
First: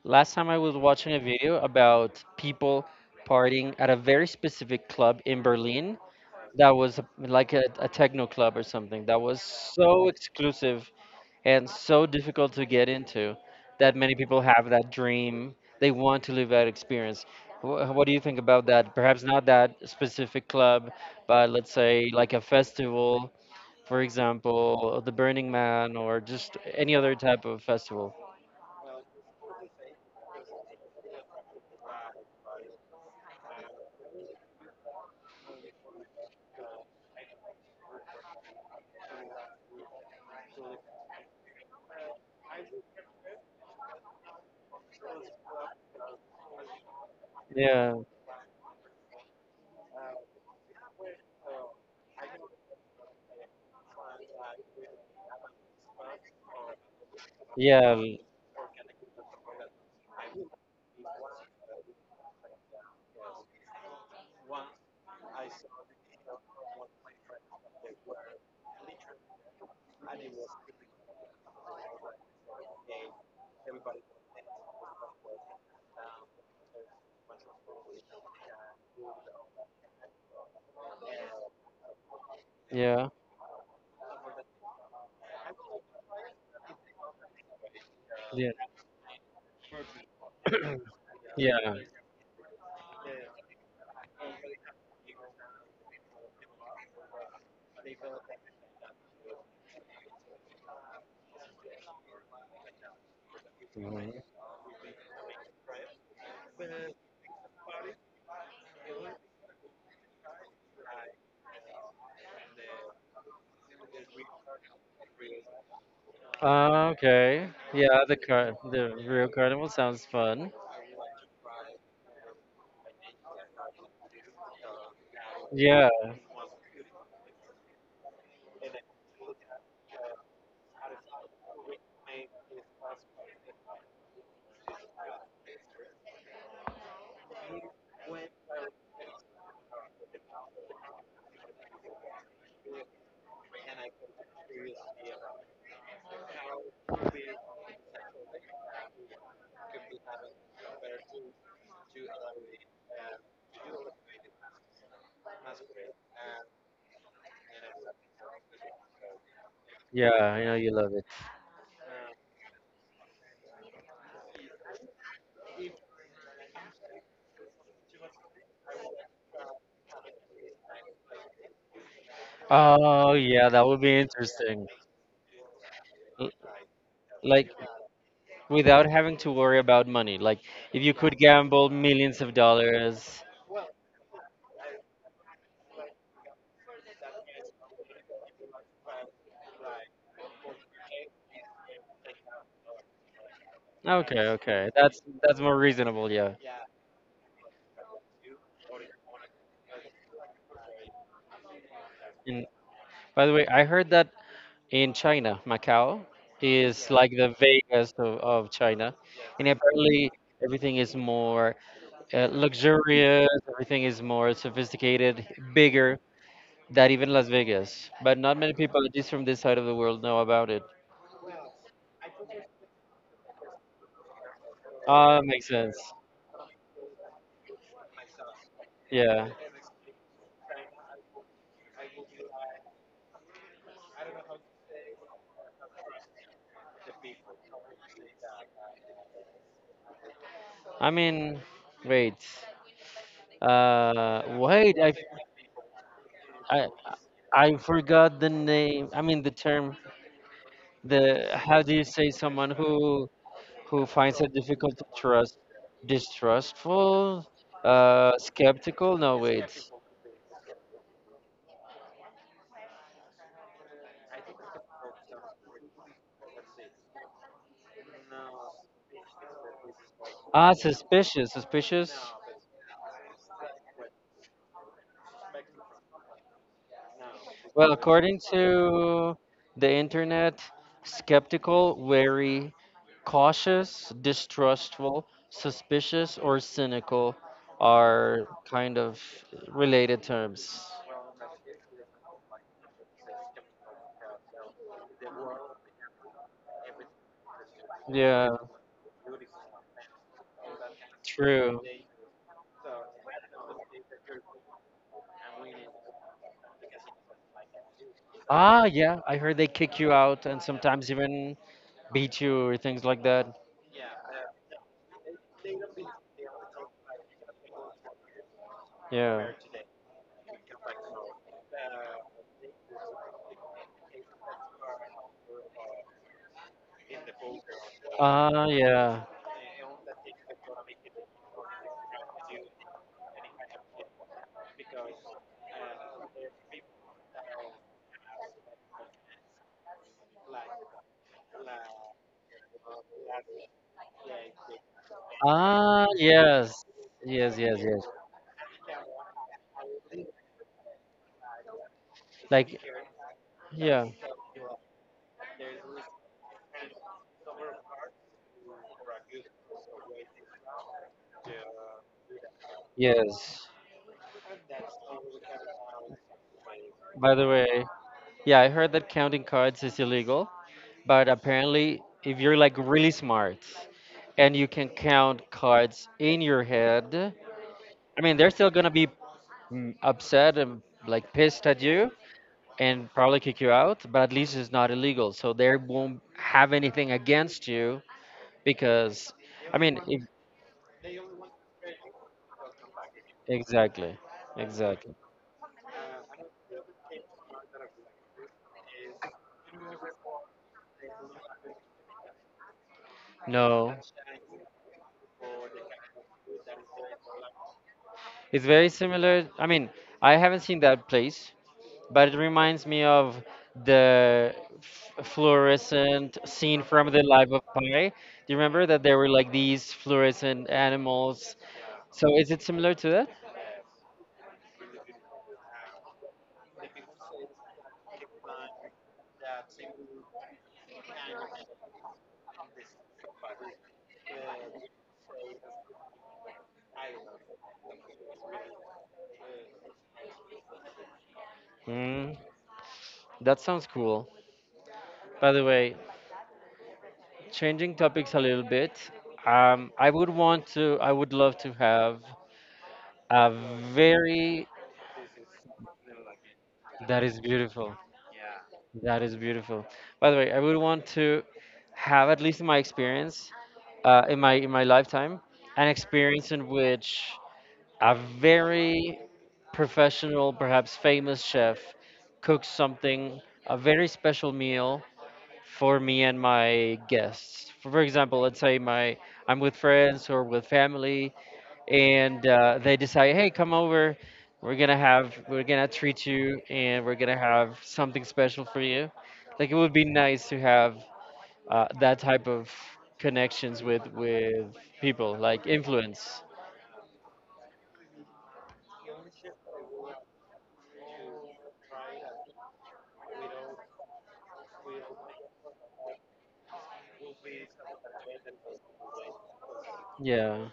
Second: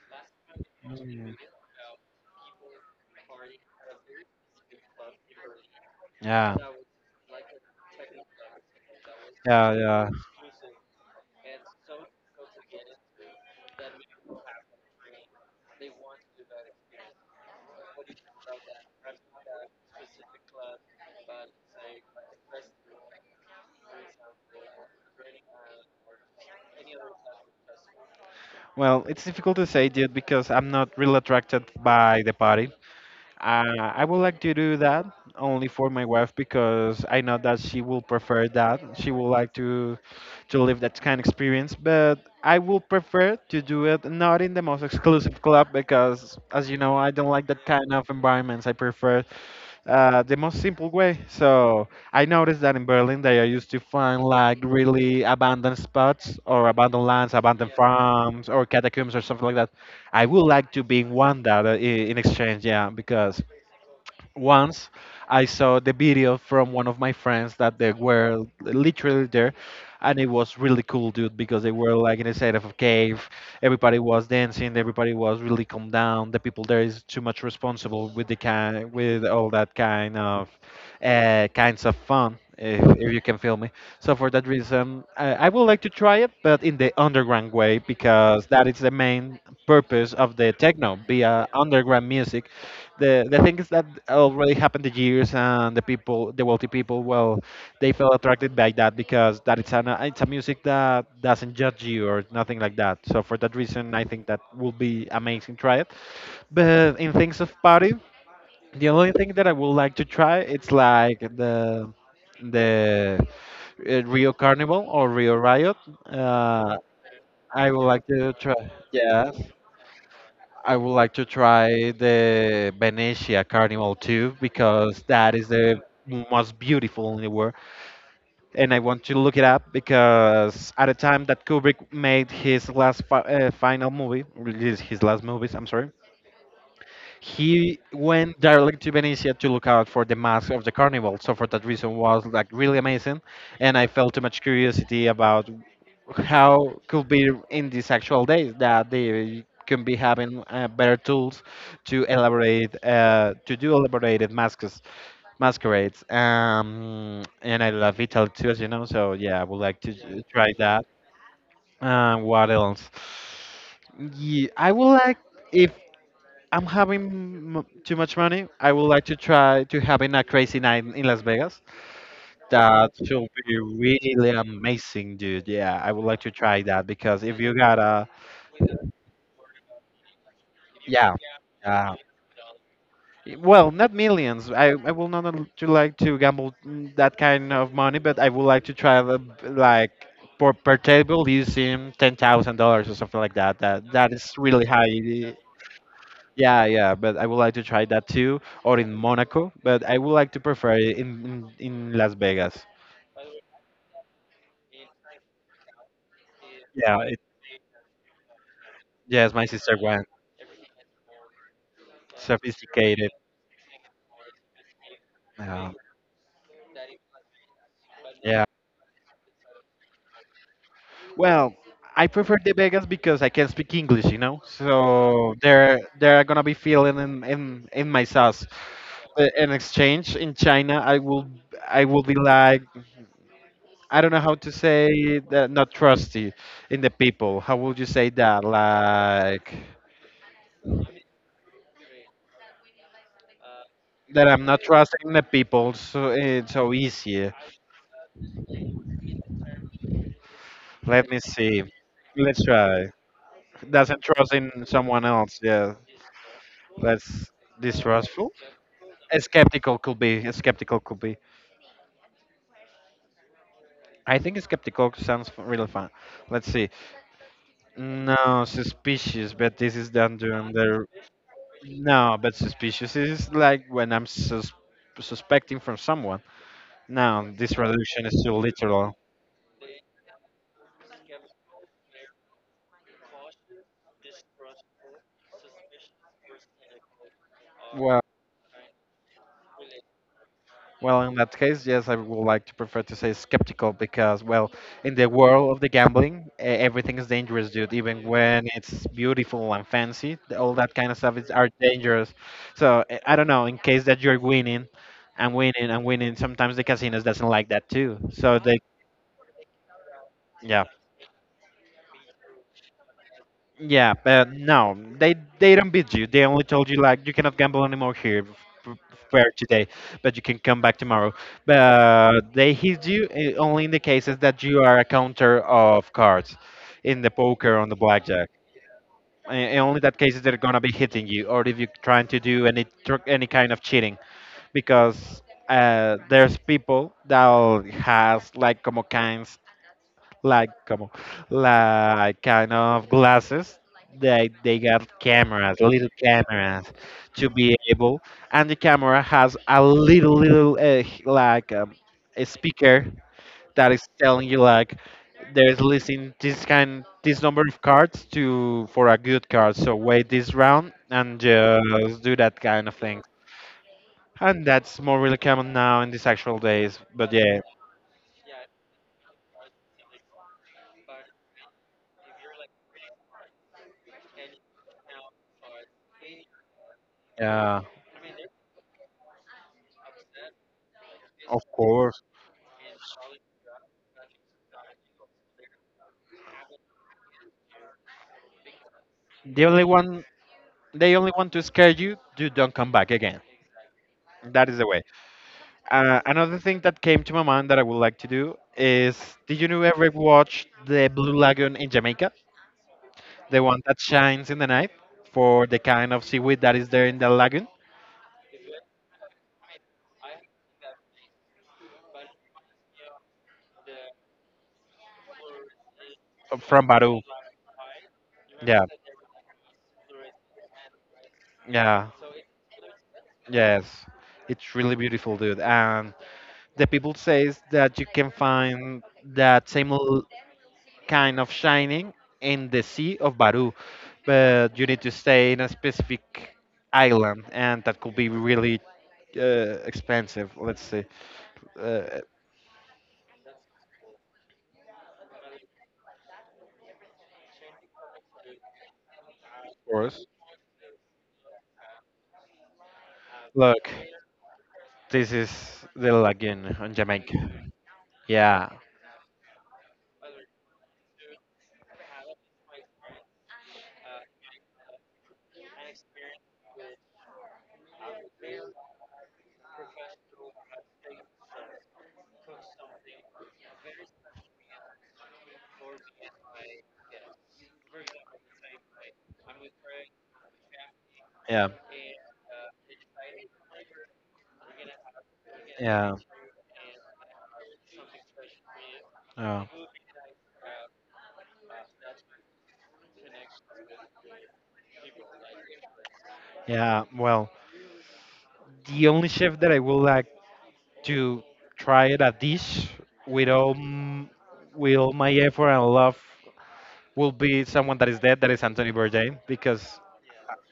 Speaker 2: last time I was watching a
Speaker 1: Mm,
Speaker 2: video about people partying at a very specific club in Berlin.
Speaker 1: yeah.
Speaker 2: That was like a techno club or something. That was
Speaker 1: Yeah,
Speaker 2: so
Speaker 1: yeah.
Speaker 2: exclusive and so difficult to get into that many people have that dream. They want to live that experience. What do you think about that? Perhaps not that specific club, but let's say like a festival, for example, or the Burning Man or just any other type of festival.
Speaker 1: Well, it's difficult to say, dude, because I'm not really attracted by the party. I would like to do that only for my wife because I know that she will prefer that. She would like to live that kind of experience, but I will prefer to do it not in the most exclusive club because, as you know, I don't like that kind
Speaker 2: Yeah,
Speaker 1: of environments. I prefer the most simple way. So I noticed that in Berlin they are used to find like really abandoned spots or abandoned lands, abandoned
Speaker 2: yeah,
Speaker 1: farms, or catacombs or something like that. I would like to be in one that in exchange, yeah, because once I saw the video from one of my friends that they were literally there, and it was really cool, dude, because they were like inside of a cave. Everybody was dancing. Everybody was really calm down. The people there is too much responsible with the kind, with all that kind of kinds of fun.
Speaker 2: yeah,
Speaker 1: If you can feel me. So for that reason, I would like to try it, but in the underground way because
Speaker 2: yeah,
Speaker 1: that is the main purpose of the techno, be
Speaker 2: yeah.
Speaker 1: underground music. The things that already happened the years, and the people, the wealthy people, well, they felt attracted by that because that it's an, it's a music that doesn't judge you or nothing like that, so for that reason I
Speaker 2: Mhm.
Speaker 1: think that would be amazing try it. But in things of party, the only thing that I would like to try it's like the Rio Carnival or Rio Riot. uh
Speaker 2: Ah, okay.
Speaker 1: I would
Speaker 2: Yeah,
Speaker 1: like to try,
Speaker 2: the Rio
Speaker 1: yes,
Speaker 2: Carnival sounds fun.
Speaker 1: I would like to try the Venetia Carnival too, because that is the
Speaker 2: Yeah,
Speaker 1: most beautiful in the world, and I want to look it up because at the time that Kubrick made his last final movie, released his last movies, I'm sorry, he went directly to Venice to look out for the mask of the carnival. So for that reason, was like really amazing, and I felt too much curiosity about how could be in these actual days that they can be having better tools to elaborate, to do elaborated masks, masquerades. And I love Italy too, as you know. So yeah, I would like to
Speaker 2: yeah, I
Speaker 1: try
Speaker 2: know you
Speaker 1: that.
Speaker 2: love it.
Speaker 1: What else? Yeah, I would like, if I'm having too much money, I would like to try to having a crazy night in Las Vegas. That
Speaker 2: Oh,
Speaker 1: should
Speaker 2: yeah,
Speaker 1: be
Speaker 2: that would be
Speaker 1: really
Speaker 2: interesting.
Speaker 1: amazing, dude. Yeah, I would like
Speaker 2: L-
Speaker 1: to try that because if
Speaker 2: like
Speaker 1: you got a,
Speaker 2: without having to worry about money, like if you
Speaker 1: yeah,
Speaker 2: could gamble
Speaker 1: uh,
Speaker 2: millions of dollars.
Speaker 1: well, not millions. I will not to like to gamble, that kind of money, but I would like to try the, like, for per table using $10,000 or something like that. That that
Speaker 2: Okay,
Speaker 1: is really
Speaker 2: okay, that's
Speaker 1: high.
Speaker 2: that's more reasonable, yeah.
Speaker 1: Yeah, yeah, but I would like to try that too, or in Monaco, but I would like to prefer it in, in Las
Speaker 2: And
Speaker 1: Vegas.
Speaker 2: by the way, I heard that in China, Macau is
Speaker 1: Yeah,
Speaker 2: like
Speaker 1: it,
Speaker 2: the Vegas of China.
Speaker 1: yes, my
Speaker 2: And
Speaker 1: sister went.
Speaker 2: apparently everything is more
Speaker 1: Sophisticated.
Speaker 2: luxurious, everything is more sophisticated,
Speaker 1: Yeah.
Speaker 2: bigger than even Las Vegas, but not
Speaker 1: Yeah.
Speaker 2: many people at least from this side of the world know about it.
Speaker 1: Well, I prefer the Vegas because I can speak English, you know?
Speaker 2: Ah,
Speaker 1: So
Speaker 2: makes sense,
Speaker 1: they're gonna be feeling in, in my sauce.
Speaker 2: yeah.
Speaker 1: But in exchange in China, I will, be like, I don't know how to say that, not trusty in the people. How would you say that? Like
Speaker 2: i mean wait Uh,
Speaker 1: that I'm not
Speaker 2: wait, I,
Speaker 1: trusting the people so it's
Speaker 2: I,
Speaker 1: so easy.
Speaker 2: I forgot the name. I mean the term.
Speaker 1: Let me
Speaker 2: The how
Speaker 1: see.
Speaker 2: do you say
Speaker 1: Let's
Speaker 2: someone
Speaker 1: try.
Speaker 2: who
Speaker 1: Doesn't
Speaker 2: finds it
Speaker 1: trust in
Speaker 2: difficult to
Speaker 1: someone
Speaker 2: trust?
Speaker 1: else. Yeah.
Speaker 2: Distrustful,
Speaker 1: Let's distrustful.
Speaker 2: skeptical. No, wait.
Speaker 1: Skeptical could be. Skeptical could be. I think skeptical sounds really fun. Let's see. No, suspicious, but this is done during
Speaker 2: Ah,
Speaker 1: the.
Speaker 2: suspicious. Suspicious.
Speaker 1: No, but suspicious is like when I'm suspecting from someone. No, this
Speaker 2: Well,
Speaker 1: reduction
Speaker 2: according
Speaker 1: is too literal.
Speaker 2: to the internet, skeptical, wary, cautious, distrustful, suspicious, or cynical
Speaker 1: Well.
Speaker 2: are kind of related terms.
Speaker 1: Well, in that case, yes, I would like to prefer to say skeptical because, well, in the world of the gambling, everything is dangerous, dude. Even
Speaker 2: Yeah.
Speaker 1: when it's beautiful and fancy, all that kind of stuff is are
Speaker 2: True.
Speaker 1: dangerous. So I don't know. In case that you're winning and winning and winning, sometimes the casinos doesn't like that too. So they,
Speaker 2: Ah, yeah. I heard they kick you out and
Speaker 1: yeah.
Speaker 2: sometimes even beat you or things like that.
Speaker 1: Yeah, but no, they don't beat you. They only told you like you cannot gamble anymore here f- for
Speaker 2: Yeah.
Speaker 1: today, but you can come back tomorrow. But they hit you only in the cases that you are a counter of cards in the poker on the blackjack.
Speaker 2: Ah, yeah.
Speaker 1: And only that cases they're gonna be hitting you, or if you're trying to do any kind of cheating, because there's people that has like como kinds like come on, like kind of glasses. They got cameras,
Speaker 2: Ah,
Speaker 1: little
Speaker 2: yes.
Speaker 1: cameras, to
Speaker 2: Yes,
Speaker 1: be
Speaker 2: yes, yes.
Speaker 1: able, and the camera has a little a
Speaker 2: Like,
Speaker 1: speaker that is
Speaker 2: yeah.
Speaker 1: telling you like there's listing this number of cards to for a good card. So wait this round and just do that kind of thing.
Speaker 2: Yes.
Speaker 1: And that's more really common now in these actual days.
Speaker 2: By
Speaker 1: But
Speaker 2: the
Speaker 1: yeah,
Speaker 2: way, yeah, I heard that counting cards is illegal, but apparently, if you're like really smart and you can count cards in your head,
Speaker 1: uh,
Speaker 2: I mean, they're still gonna be upset and like
Speaker 1: of
Speaker 2: pissed at you,
Speaker 1: course.
Speaker 2: and probably kick you out, but at least it's not illegal. So they won't have anything against you because,
Speaker 1: The
Speaker 2: I
Speaker 1: only
Speaker 2: mean, if,
Speaker 1: one They only want to scare you. You don't come back again.
Speaker 2: exactly,
Speaker 1: That is the way.
Speaker 2: exactly.
Speaker 1: Another thing that came to my mind that I would like to do is: Did you know ever watch the Blue Lagoon in Jamaica? The one
Speaker 2: No,
Speaker 1: that shines in the night for the kind of seaweed that is there in the lagoon.
Speaker 2: it's very similar. I mean, I haven't seen that place, but it reminds me of the fluorescent scene
Speaker 1: From
Speaker 2: from
Speaker 1: Baru.
Speaker 2: The Life of Pi. Do you remember
Speaker 1: Yeah,
Speaker 2: that there were like these fluorescent animals?
Speaker 1: yeah,
Speaker 2: So is it similar to that?
Speaker 1: yes. It's really beautiful, dude. And the people says that you can find that kind of shining in the sea of Baru, but you need to stay in a specific island, and that could be really expensive. Let's see. Uh,
Speaker 2: Mm, that sounds cool. By the way, changing topics a little bit,
Speaker 1: of
Speaker 2: I
Speaker 1: course.
Speaker 2: would want to, I would love to have a
Speaker 1: Look,
Speaker 2: very—
Speaker 1: this is the lagoon on
Speaker 2: that
Speaker 1: Jamaica.
Speaker 2: is beautiful.
Speaker 1: Yeah,
Speaker 2: That is beautiful. By the way, I would want to have, at least in my experience, in my lifetime, an experience in which a very professional, perhaps famous chef cooks something, a very special meal for me and my guests. For example, let's say my I'm with friends or with family,
Speaker 1: yeah,
Speaker 2: and they decide, hey, come over. We're gonna
Speaker 1: yeah,
Speaker 2: treat you, and we're gonna have something special for you.
Speaker 1: yeah,
Speaker 2: Like it would be nice to have that type of connections with people, like influence.
Speaker 1: yeah. Well, the only chef that I would like to try it a dish with all m- with all my effort and love will be someone that is dead. That is Anthony Bourdain, because
Speaker 2: Yeah,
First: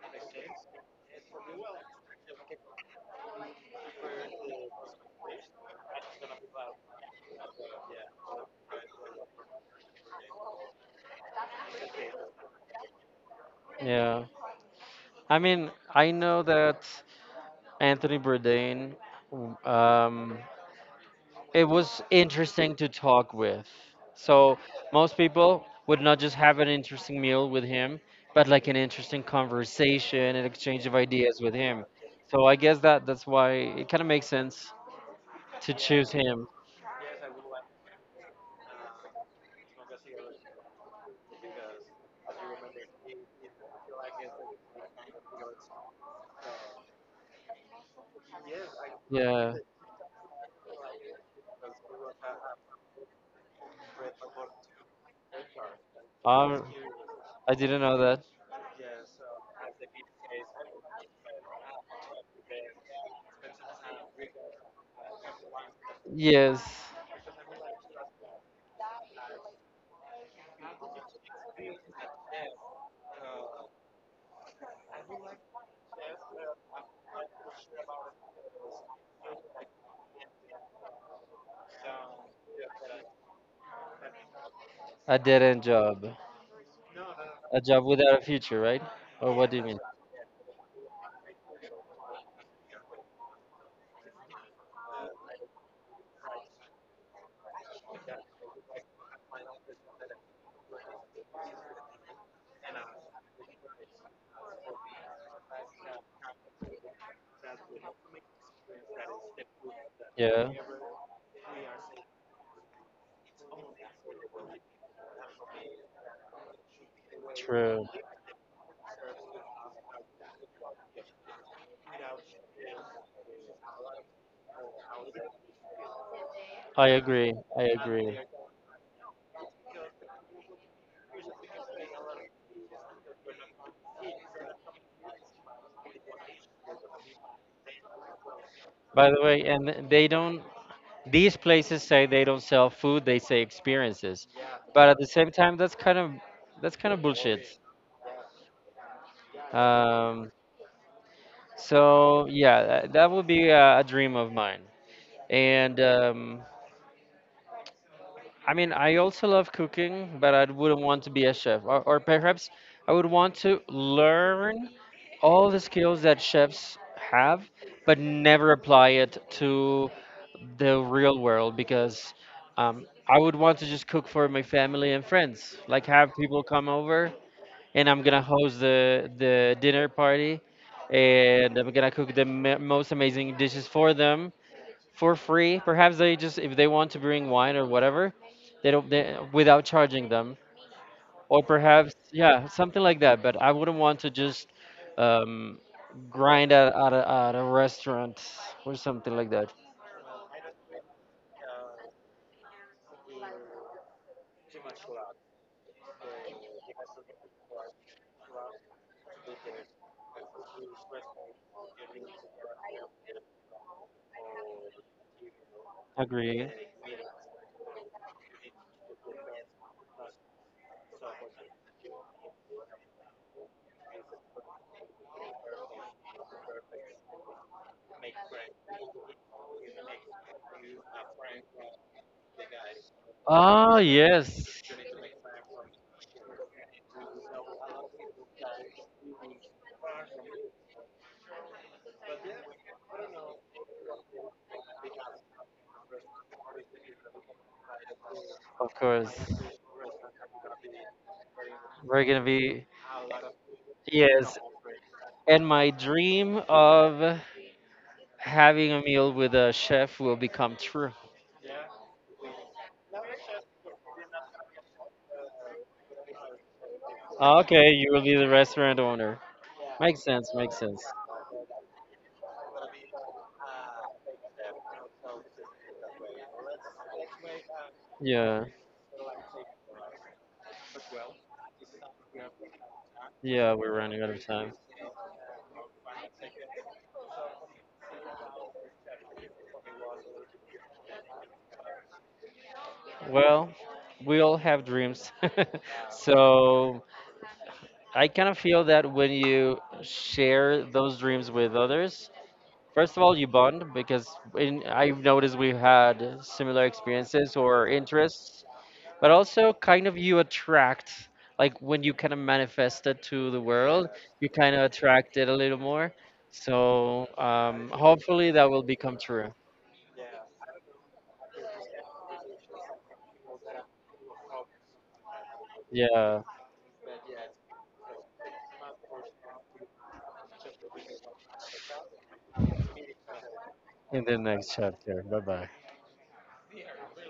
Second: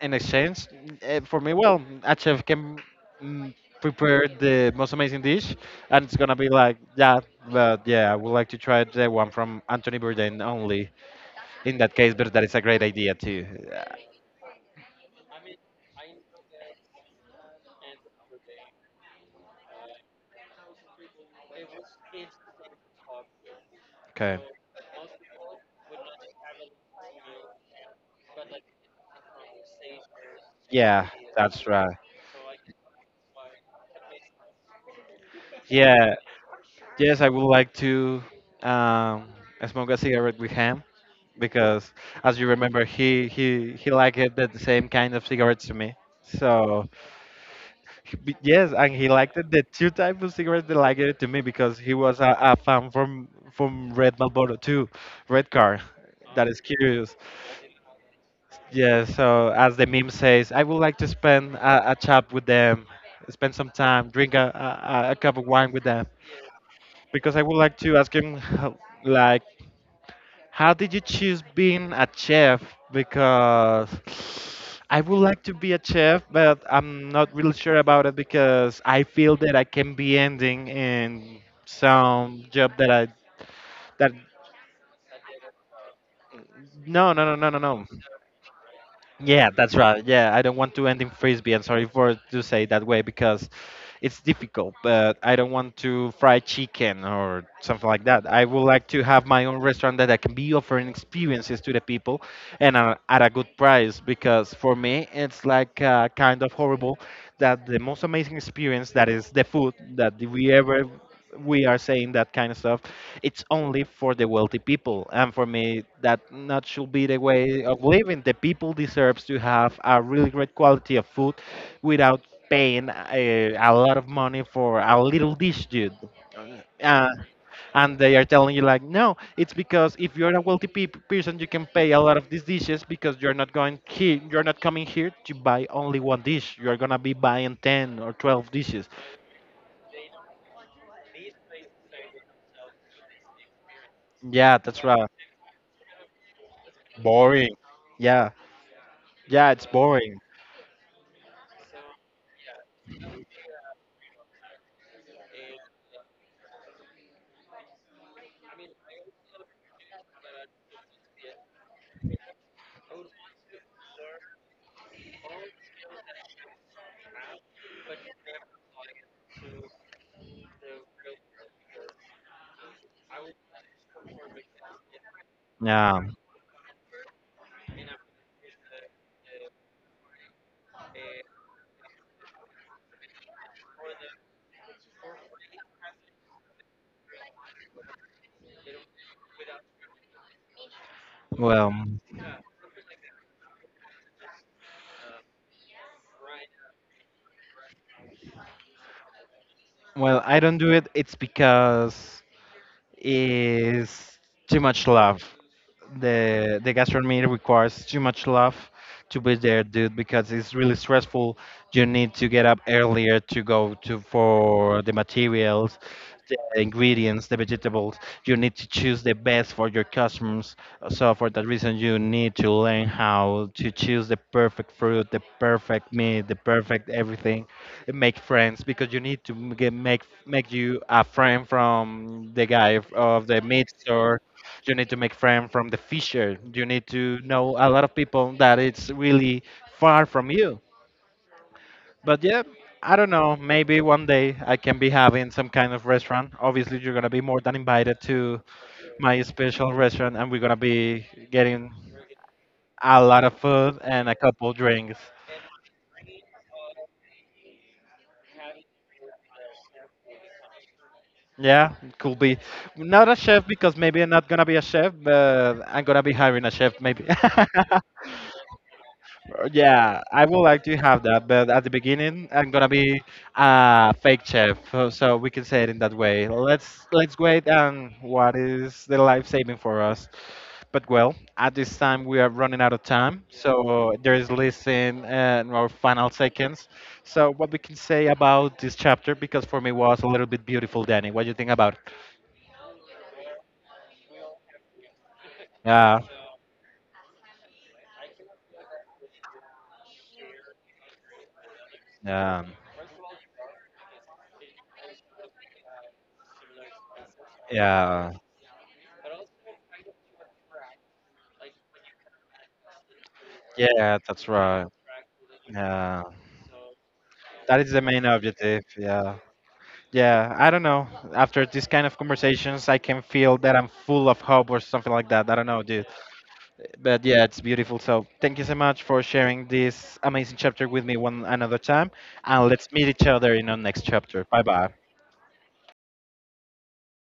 Speaker 1: in exchange, for me, well, a chef can mm, prepare the most amazing dish, and it's gonna be like, yeah, but yeah, I would like to try the one from Anthony Bourdain only in that case, but that is a great idea too. Yeah,
Speaker 2: yeah. I mean, I know that Anthony Bourdain, um, it was interesting to talk with.
Speaker 1: okay,
Speaker 2: So most people would not just have an interesting meal with him, but like an interesting conversation and exchange of
Speaker 1: yeah,
Speaker 2: ideas with
Speaker 1: that's
Speaker 2: him.
Speaker 1: right.
Speaker 2: So I guess that 's why it kind of makes sense to choose
Speaker 1: Yeah,
Speaker 2: him.
Speaker 1: yes, I would like to um, smoke a cigarette with him because, as you remember, he liked it the same kind of cigarettes to me. So Yes, and he liked it.
Speaker 2: Yeah,
Speaker 1: The two types of cigarettes they liked it to me because he was a fan from Red Marlboro too, Red Car. That is
Speaker 2: um,
Speaker 1: curious.
Speaker 2: I didn't know that.
Speaker 1: Yeah. So as the meme says, I would like to spend a chat with them, spend some time, drink a a cup of wine with them,
Speaker 2: Yes,
Speaker 1: because I would like to ask him, like how did you choose being a chef? Because I would like to be a chef, but I'm not really sure about it because I feel that I can be ending in some job that
Speaker 2: a dead end job,
Speaker 1: no no no no no
Speaker 2: a job
Speaker 1: no
Speaker 2: without a future, right? Or
Speaker 1: Yeah,
Speaker 2: what do you
Speaker 1: that's
Speaker 2: mean?
Speaker 1: right. Yeah, I don't want to end in frisbee. I'm sorry for to say it that way because it's difficult. But I don't want to fry chicken or something like that. I would like to have my own restaurant that I can be offering experiences to the people and at a good price. Because for me, it's like kind of horrible that the most amazing experience that is the food that
Speaker 2: Yeah,
Speaker 1: we ever we are saying that kind of stuff, it's only for the wealthy people, and for me that not should be the way of
Speaker 2: true.
Speaker 1: living. The people deserves to have a really great quality of food without paying a lot of money for a little dish, dude.
Speaker 2: I
Speaker 1: uh,
Speaker 2: agree. I
Speaker 1: and
Speaker 2: agree.
Speaker 1: they are telling you like no, it's because if you're a wealthy person you can pay a lot of these dishes because you're not going here, you're not coming here to buy only one dish, you're gonna be buying 10 or 12 dishes.
Speaker 2: By the way, and they don't these places say they don't sell food, they say experiences,
Speaker 1: Yeah, that's
Speaker 2: but at the
Speaker 1: right.
Speaker 2: same time that's kind of— that's kind of bullshit.
Speaker 1: Boring. Yeah, yeah, it's boring.
Speaker 2: um, so yeah, that would be a dream of mine. And I mean, I also love cooking, but I wouldn't want to be a chef. Or perhaps I would want to learn all the skills that chefs have, but never apply it to the real world because I would want to just cook for my family and friends. Like
Speaker 1: Yeah.
Speaker 2: have people come over, and I'm gonna host the dinner party, and I'm gonna cook the most amazing dishes for them, for free. Perhaps they just— if they want to bring wine or whatever, they don't they, without charging them. Or
Speaker 1: Well,
Speaker 2: perhaps yeah, something like that. But I wouldn't want to just um, grind at a restaurant or something like that.
Speaker 1: well, I don't do it. It's because it's too much love. The gastronomy requires too much love to be there, dude, because it's really stressful. You need to get up earlier to go to for the materials, the
Speaker 2: Agree.
Speaker 1: ingredients, the vegetables. You need to choose the best for your customers. So for that reason, you need to learn how to choose the perfect fruit, the perfect meat, the perfect everything. And make friends, because you need to m- get make make you a friend from the guy of the meat
Speaker 2: Ah,
Speaker 1: store.
Speaker 2: yes,
Speaker 1: You need to make friends from the fisher. You need to know a lot of people that it's really far from you. But yeah, I don't know, maybe one day I can be having some kind of restaurant. Obviously you're gonna be more than invited to
Speaker 2: of course.
Speaker 1: my special restaurant, and we're gonna be getting
Speaker 2: We're gonna be—
Speaker 1: a lot of food and a
Speaker 2: yes.
Speaker 1: couple drinks.
Speaker 2: And my dream of having a meal with a chef will become true.
Speaker 1: Yeah, it could be. Not a chef, because maybe I'm not gonna be a chef, but I'm gonna be hiring a chef maybe.
Speaker 2: Okay,
Speaker 1: [LAUGHS]
Speaker 2: you will be the restaurant owner.
Speaker 1: Yeah,
Speaker 2: Makes
Speaker 1: I
Speaker 2: sense,
Speaker 1: would
Speaker 2: makes
Speaker 1: like to
Speaker 2: sense.
Speaker 1: have that, but at the beginning, I'm gonna be a fake chef, so we can say it in that way. Let's wait and what
Speaker 2: Yeah,
Speaker 1: is the life saving for us. But well, at this time we are running out of time,
Speaker 2: yeah, we're
Speaker 1: so
Speaker 2: running out
Speaker 1: there
Speaker 2: of
Speaker 1: is
Speaker 2: time.
Speaker 1: less in our final seconds. So what we can say about this chapter, because for me was a little bit beautiful, Danny. What do you think about it?
Speaker 2: Well, we all have dreams. [LAUGHS]
Speaker 1: Yeah,
Speaker 2: So I kind of feel that when you share those dreams with others,
Speaker 1: yeah,
Speaker 2: first of all, you bond because I've noticed we've had similar experiences or
Speaker 1: yeah,
Speaker 2: interests, but also kind of you attract— like when you kind of manifest it to the world,
Speaker 1: yeah. That's
Speaker 2: you kind of
Speaker 1: right.
Speaker 2: attract it a little more.
Speaker 1: Yeah,
Speaker 2: So
Speaker 1: that is the main
Speaker 2: hopefully that
Speaker 1: objective.
Speaker 2: will become
Speaker 1: Yeah.
Speaker 2: true.
Speaker 1: Yeah, I don't know. After this kind of conversations, I can feel that I'm full of hope or something like that. I don't know, dude.
Speaker 2: Yeah,
Speaker 1: But yeah, it's beautiful. So thank you so much for sharing this amazing chapter with me one another time. And let's meet each other in our next
Speaker 2: in the
Speaker 1: chapter. Bye
Speaker 2: next
Speaker 1: bye.
Speaker 2: chapter. Bye bye.